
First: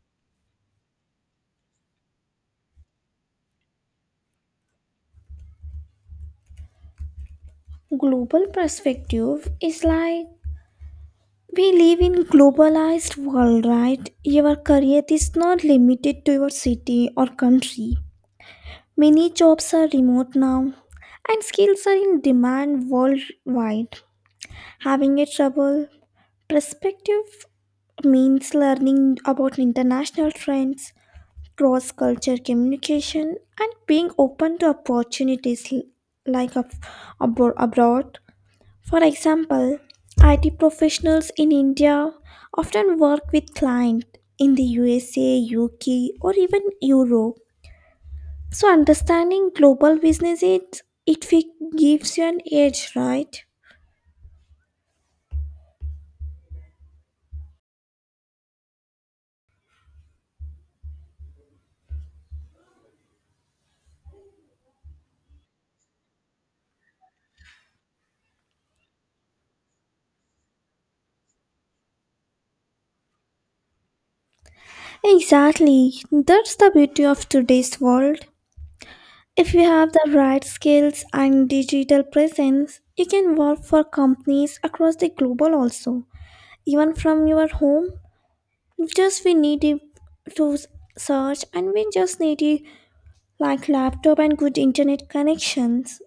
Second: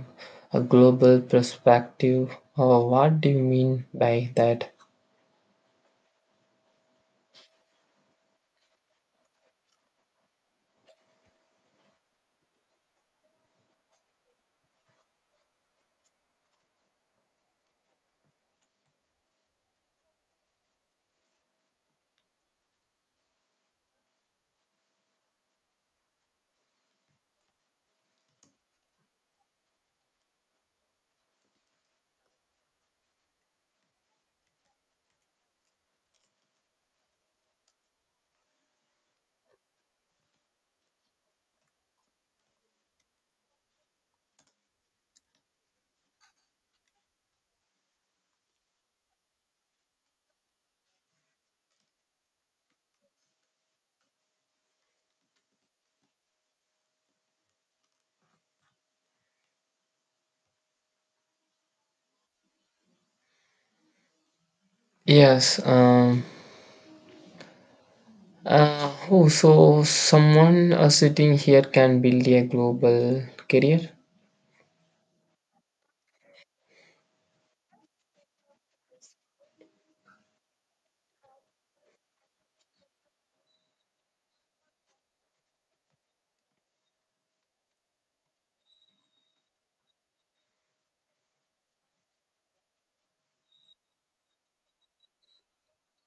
[SPEAKER 2] a global perspective. What do you mean by that?
[SPEAKER 1] Global perspective is like, we live in globalized world, right? Your career is not limited to your city or country. Many jobs are remote now, and skills are in demand worldwide. Having a trouble perspective means learning about international trends, cross culture communication, and being open to opportunities like ab- abroad. For example, IT professionals in India often work with clients in the USA, UK, or even Europe, so understanding global business it fi- gives you an edge, right?
[SPEAKER 2] Yes. Oh, so someone sitting here can build a global career.
[SPEAKER 1] Exactly. That's the beauty of today's world. If you have the right skills and digital presence, you can work for companies across the global also, even from your home. Just we need it to search, and we just need it like laptop and good internet connections.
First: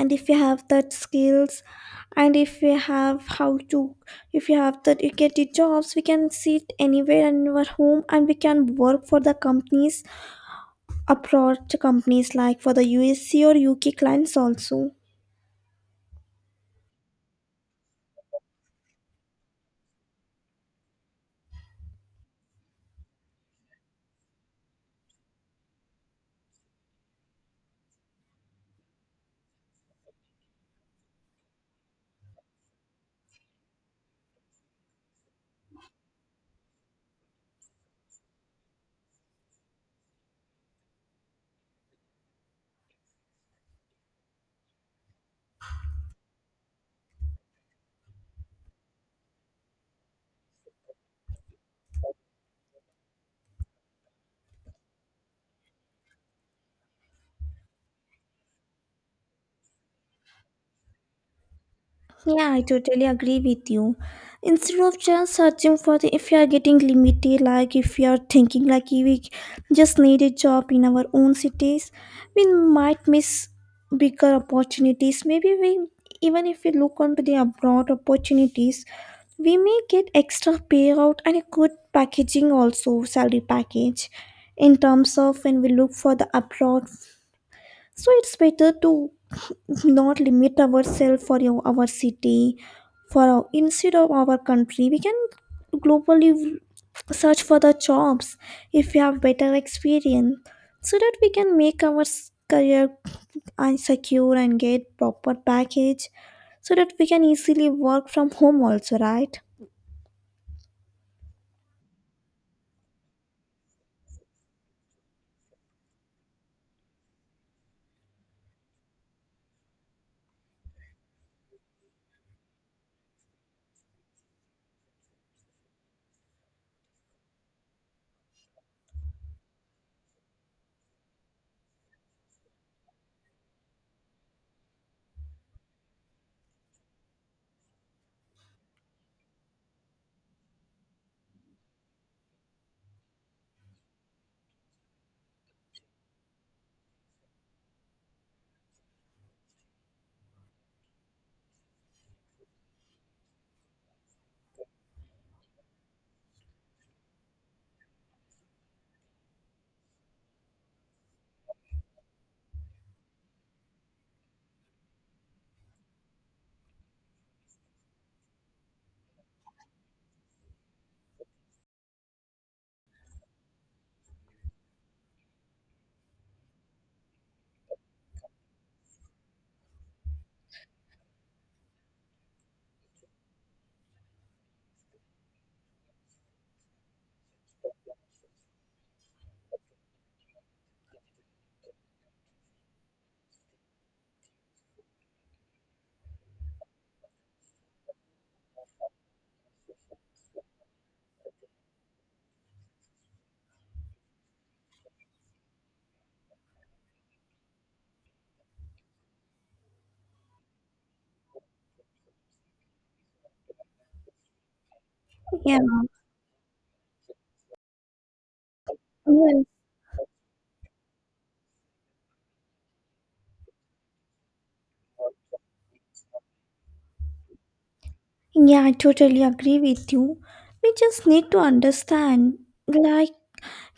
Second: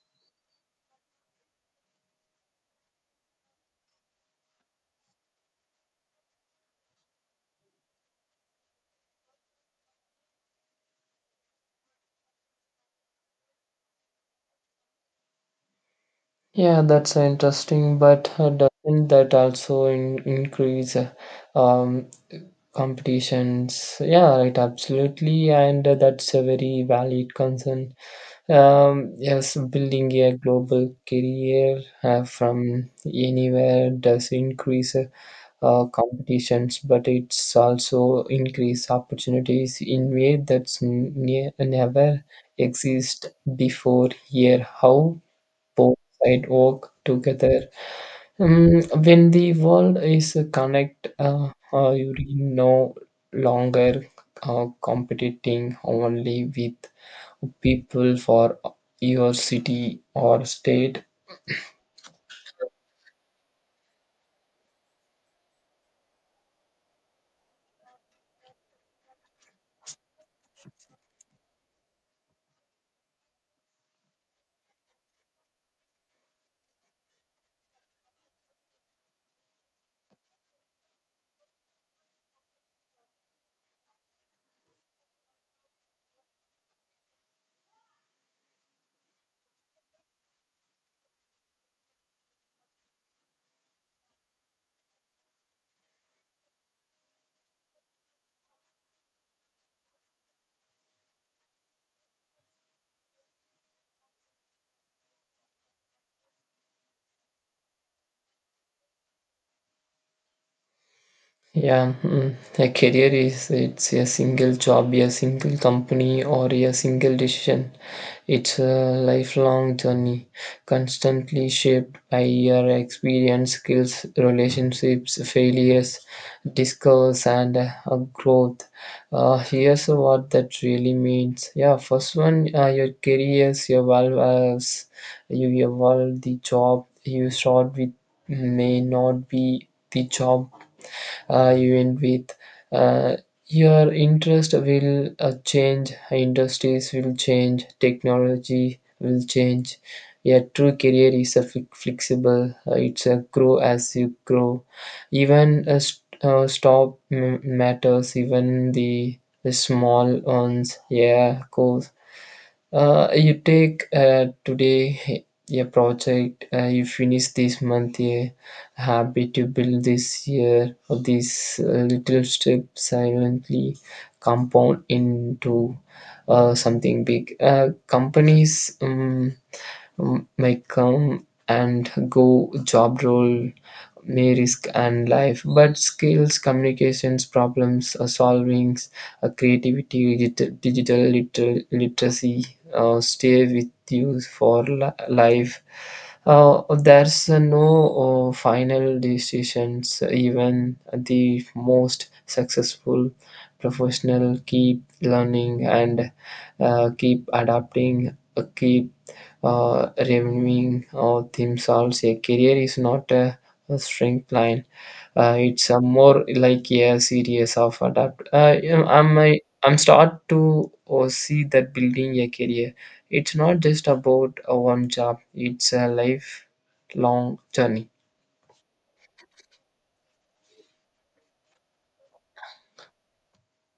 [SPEAKER 1] And if you have that skills, and if you have how to, if you have that, you get the jobs. We can sit anywhere in our home and we can work for the companies abroad, to companies like for the usc or uk clients also.
[SPEAKER 2] Yeah, that's interesting, but doesn't that also in increase um, competitions? Yeah, right, absolutely, and that's a very valid concern. Yes, building a global career from anywhere does increase competitions, but it's also increase opportunities in way that's n- ne never exist before here. How? Both sidewalk together. When the world is connect, you are no longer competing only with people for your city or state.
[SPEAKER 1] Yeah, I totally agree with you. Instead of just searching for the, if you are getting limited, like if you are thinking like we just need a job in our own cities, we might miss bigger opportunities. Maybe we, even if we look onto the abroad opportunities, we may get extra payout and a good packaging also, salary package, in terms of when we look for the abroad. So it's better to not limit ourselves for our city, for our, instead of our country, we can globally search for the jobs if we have better experience, so that we can make our career and secure and get proper package, so that we can easily work from home also, right?
[SPEAKER 2] Yeah, mm. A career is it's a single job, a single company, or a single decision. It's a lifelong journey, constantly shaped by your experience, skills, relationships, failures, discovers, and growth. Here's what that really means. Yeah, first one, your careers, your value as you evolve the job you start with may not be the job even with uh, your interest will change, industries will change, technology will change. A true career is a flexible, it's a grow as you grow. Even a stop matters, even the small ones, yeah, of course you take today a project, you finish this month a habit you build this year, or these little steps silently compound into something big. Companies may come and go, job role may risk and life but skills communications problems solving creativity literacy stay with you for life. There's no final decisions even the most successful professional keep learning and keep adapting keep revenuing or themselves. A career is not a strength line.
[SPEAKER 1] Yeah.
[SPEAKER 2] It's a more like a series of adapt. I'm I,
[SPEAKER 1] Yes.
[SPEAKER 2] I'm start to see that building a career. It's not just about a one job. It's a lifelong journey.
[SPEAKER 1] Yeah, I totally agree with you. We just need to understand, like,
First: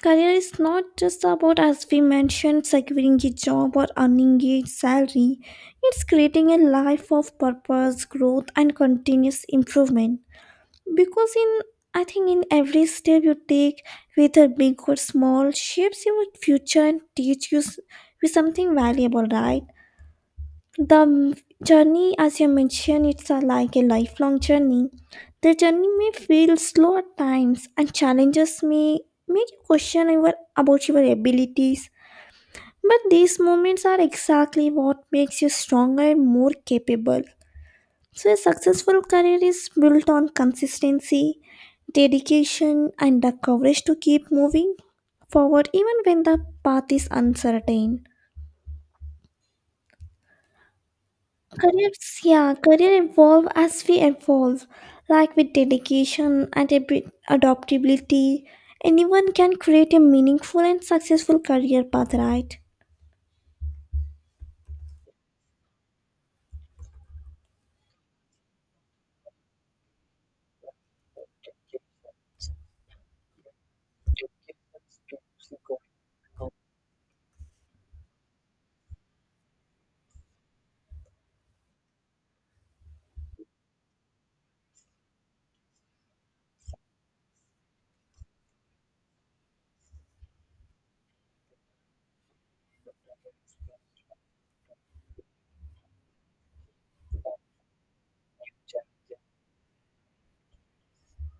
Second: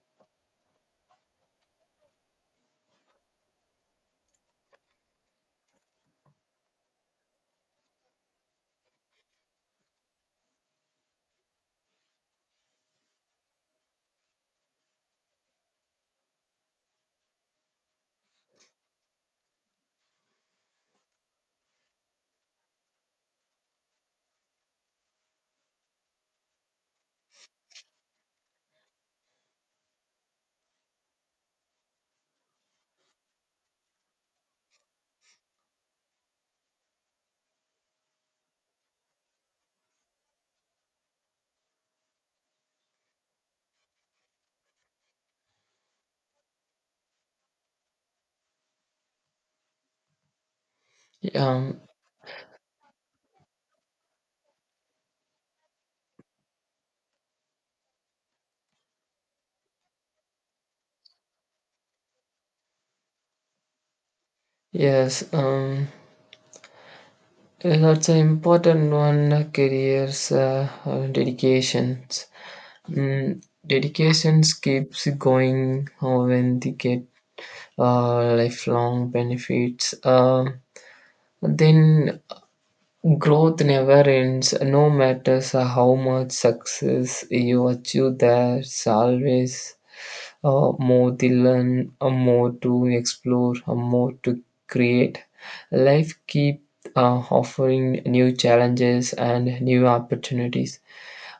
[SPEAKER 1] career is not just about, as we mentioned, securing a job or earning a salary. It's creating a life of purpose, growth, and continuous improvement. Because in, I think, in every step you take, whether big or small, shapes your future and teach you you something valuable, right? The journey, as you mentioned, it's a, like a lifelong journey. The journey may feel slow at times and challenges may make you question your, about your abilities, but these moments are exactly what makes you stronger and more capable. So a successful career is built on consistency, dedication, and the courage to keep moving forward, even when the path is uncertain.
[SPEAKER 2] Um,
[SPEAKER 1] Careers, yeah, career evolve as we evolve, like with dedication and a adaptability. Anyone can create a meaningful and successful career path, right?
[SPEAKER 2] yes. That's an important one. Careers, dedications. Mm, dedications keeps going when they get lifelong benefits. Then growth never ends, no matter how much success you achieve, there's always more to learn, more to explore, more to create. Life keep offering new challenges and new opportunities.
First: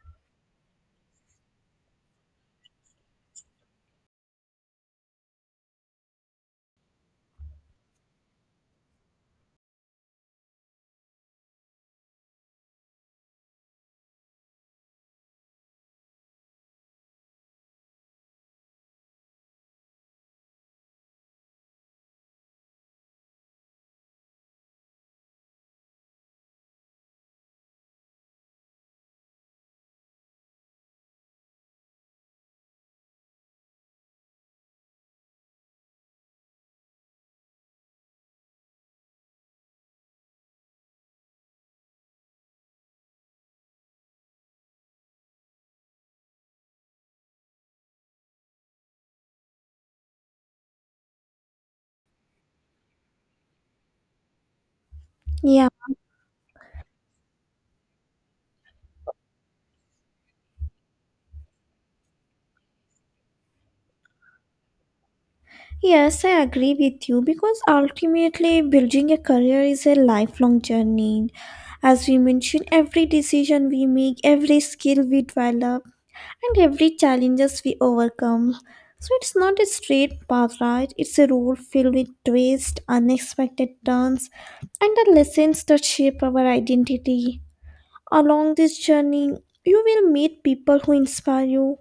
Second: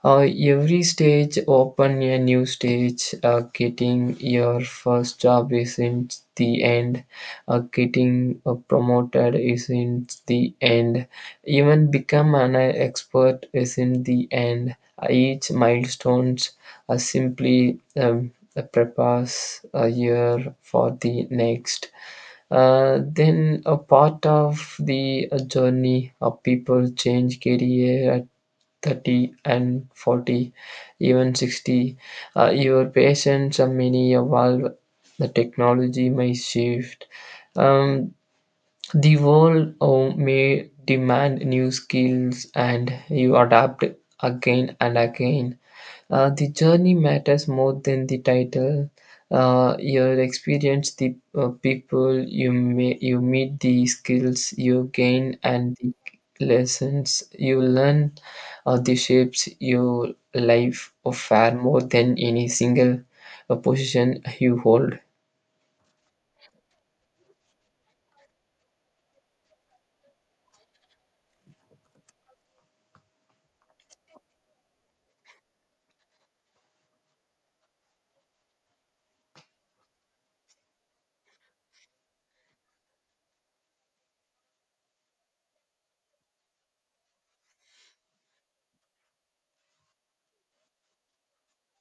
[SPEAKER 2] Every stage open a new stage. Getting your first job isn't the end. Getting promoted isn't the end. Even become an expert isn't the end. Each milestones simply prepares a year for the next. Then a part of the journey of people change career 30 and 40 even 60 your patience many evolve the technology may shift um, the world may demand new skills and you adapt again and again the journey matters more than the title. Your experience, the people you meet, the skills you gain,
[SPEAKER 1] Yeah.
[SPEAKER 2] and the lessons you learn, the shapes your life of far more than any single position you hold.
[SPEAKER 1] Yes, I agree with you, because ultimately building a career is a lifelong journey. As we mentioned, every decision we make, every skill we develop, and every challenges we overcome. So it's not a straight path, right? It's a road filled with twists, unexpected turns, and the lessons that shape our identity. Along this journey, you will meet people who inspire you,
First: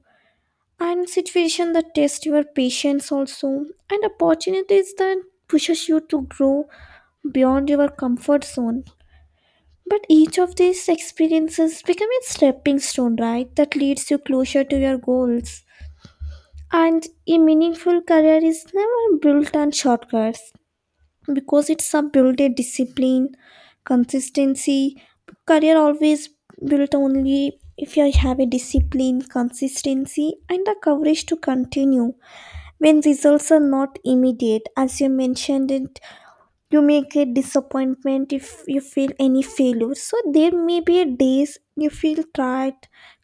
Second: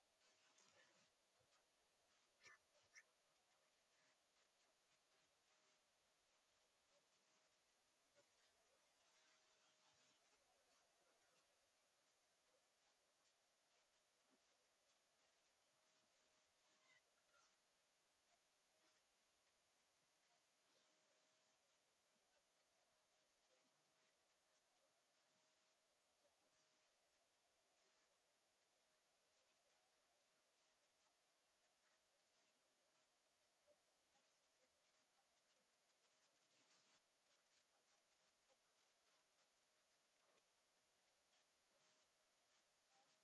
[SPEAKER 1] and situations that test your patience also, and opportunities that pushes you to grow beyond your comfort zone. But each of these experiences become a stepping stone, right? That leads you closer to your goals. And a meaningful career is never built on shortcuts, because it's a built a discipline, consistency. Career always built only if you have a discipline, consistency, and the courage to continue. When results are not immediate, as you mentioned it, you may get disappointment if you feel any failure. So there may be days you feel tired,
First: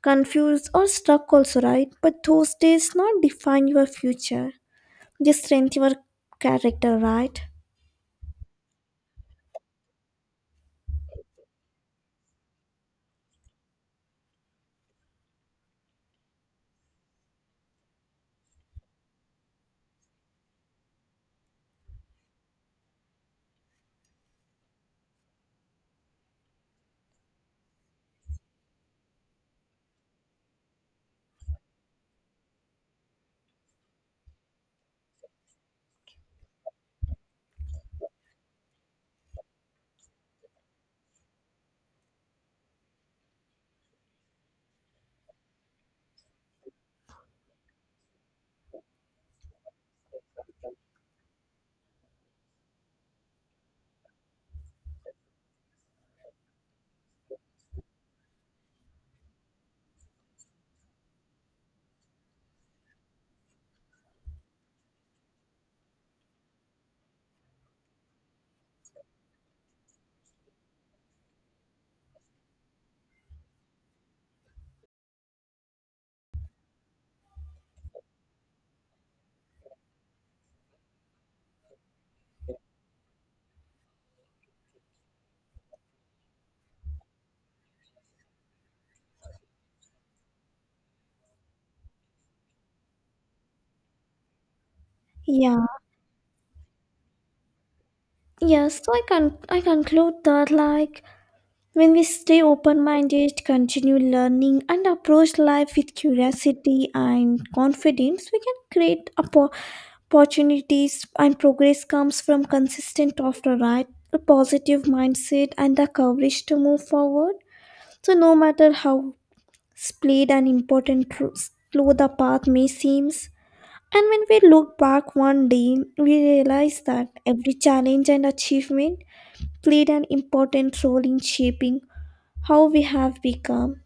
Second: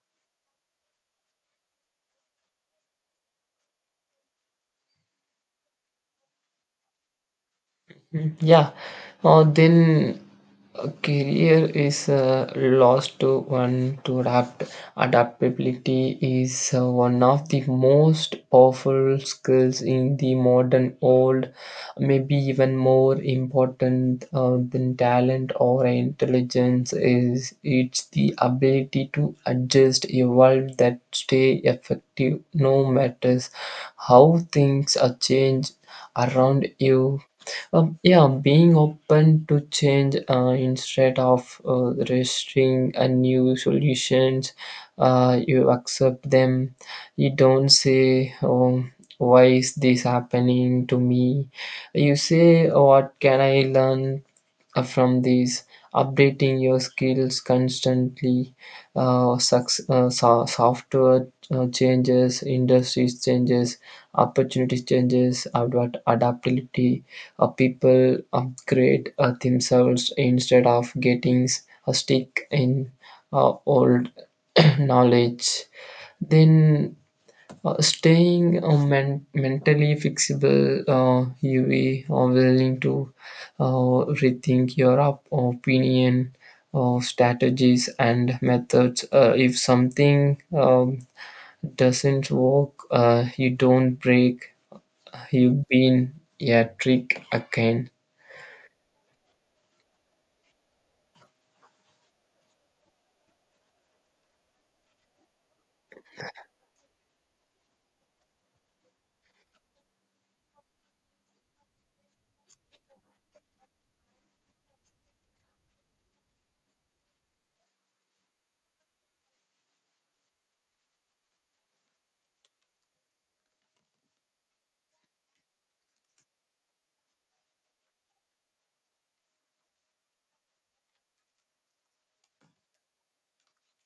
[SPEAKER 1] confused, or stuck also, right? But those days not define your future, they strengthen your character, right?
[SPEAKER 2] Mm, yeah, then a career is lost to one to adapt. Adaptability is one of the most powerful skills in the modern world, maybe even more important than talent or intelligence is it's the ability to adjust, evolve, that stay effective no matters how things are changed around you. Yeah, being open to change instead of resisting a new solutions, you accept them. You don't say, "Oh, why is this happening to me?" You say, "What can I learn from these updating your skills constantly software changes industries changes opportunities changes adaptability people upgrade themselves instead of getting stick in old (clears throat) knowledge then staying mentally flexible, you be willing to rethink your opinion, strategies, and methods. If something doesn't work, you don't break.
[SPEAKER 1] Yeah.
[SPEAKER 2] You've been a trick again.
[SPEAKER 1] Yes. So I can, I conclude that, like, when we stay open-minded, continue learning, and approach life with curiosity and confidence, we can create opportunities, and progress comes from consistent after, right? A positive mindset and the courage to move forward, so no matter how split and important tr- slow the path may seem. And when we look back one day, we realize that every challenge and achievement played an important role in shaping how we have become.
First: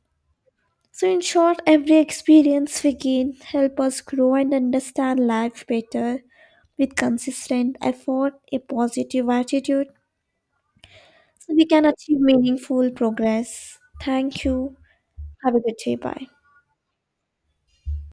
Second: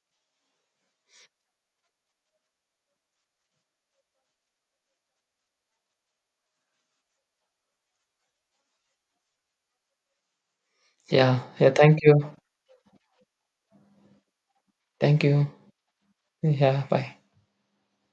[SPEAKER 1] So, in short, every experience we gain help us grow and understand life better. With consistent effort, a positive attitude,
[SPEAKER 2] Yeah,
[SPEAKER 1] so we
[SPEAKER 2] yeah.
[SPEAKER 1] can
[SPEAKER 2] Thank
[SPEAKER 1] achieve
[SPEAKER 2] you.
[SPEAKER 1] meaningful progress. Thank you.
[SPEAKER 2] Thank you.
[SPEAKER 1] Have a good day. Bye.
[SPEAKER 2] Yeah. Bye.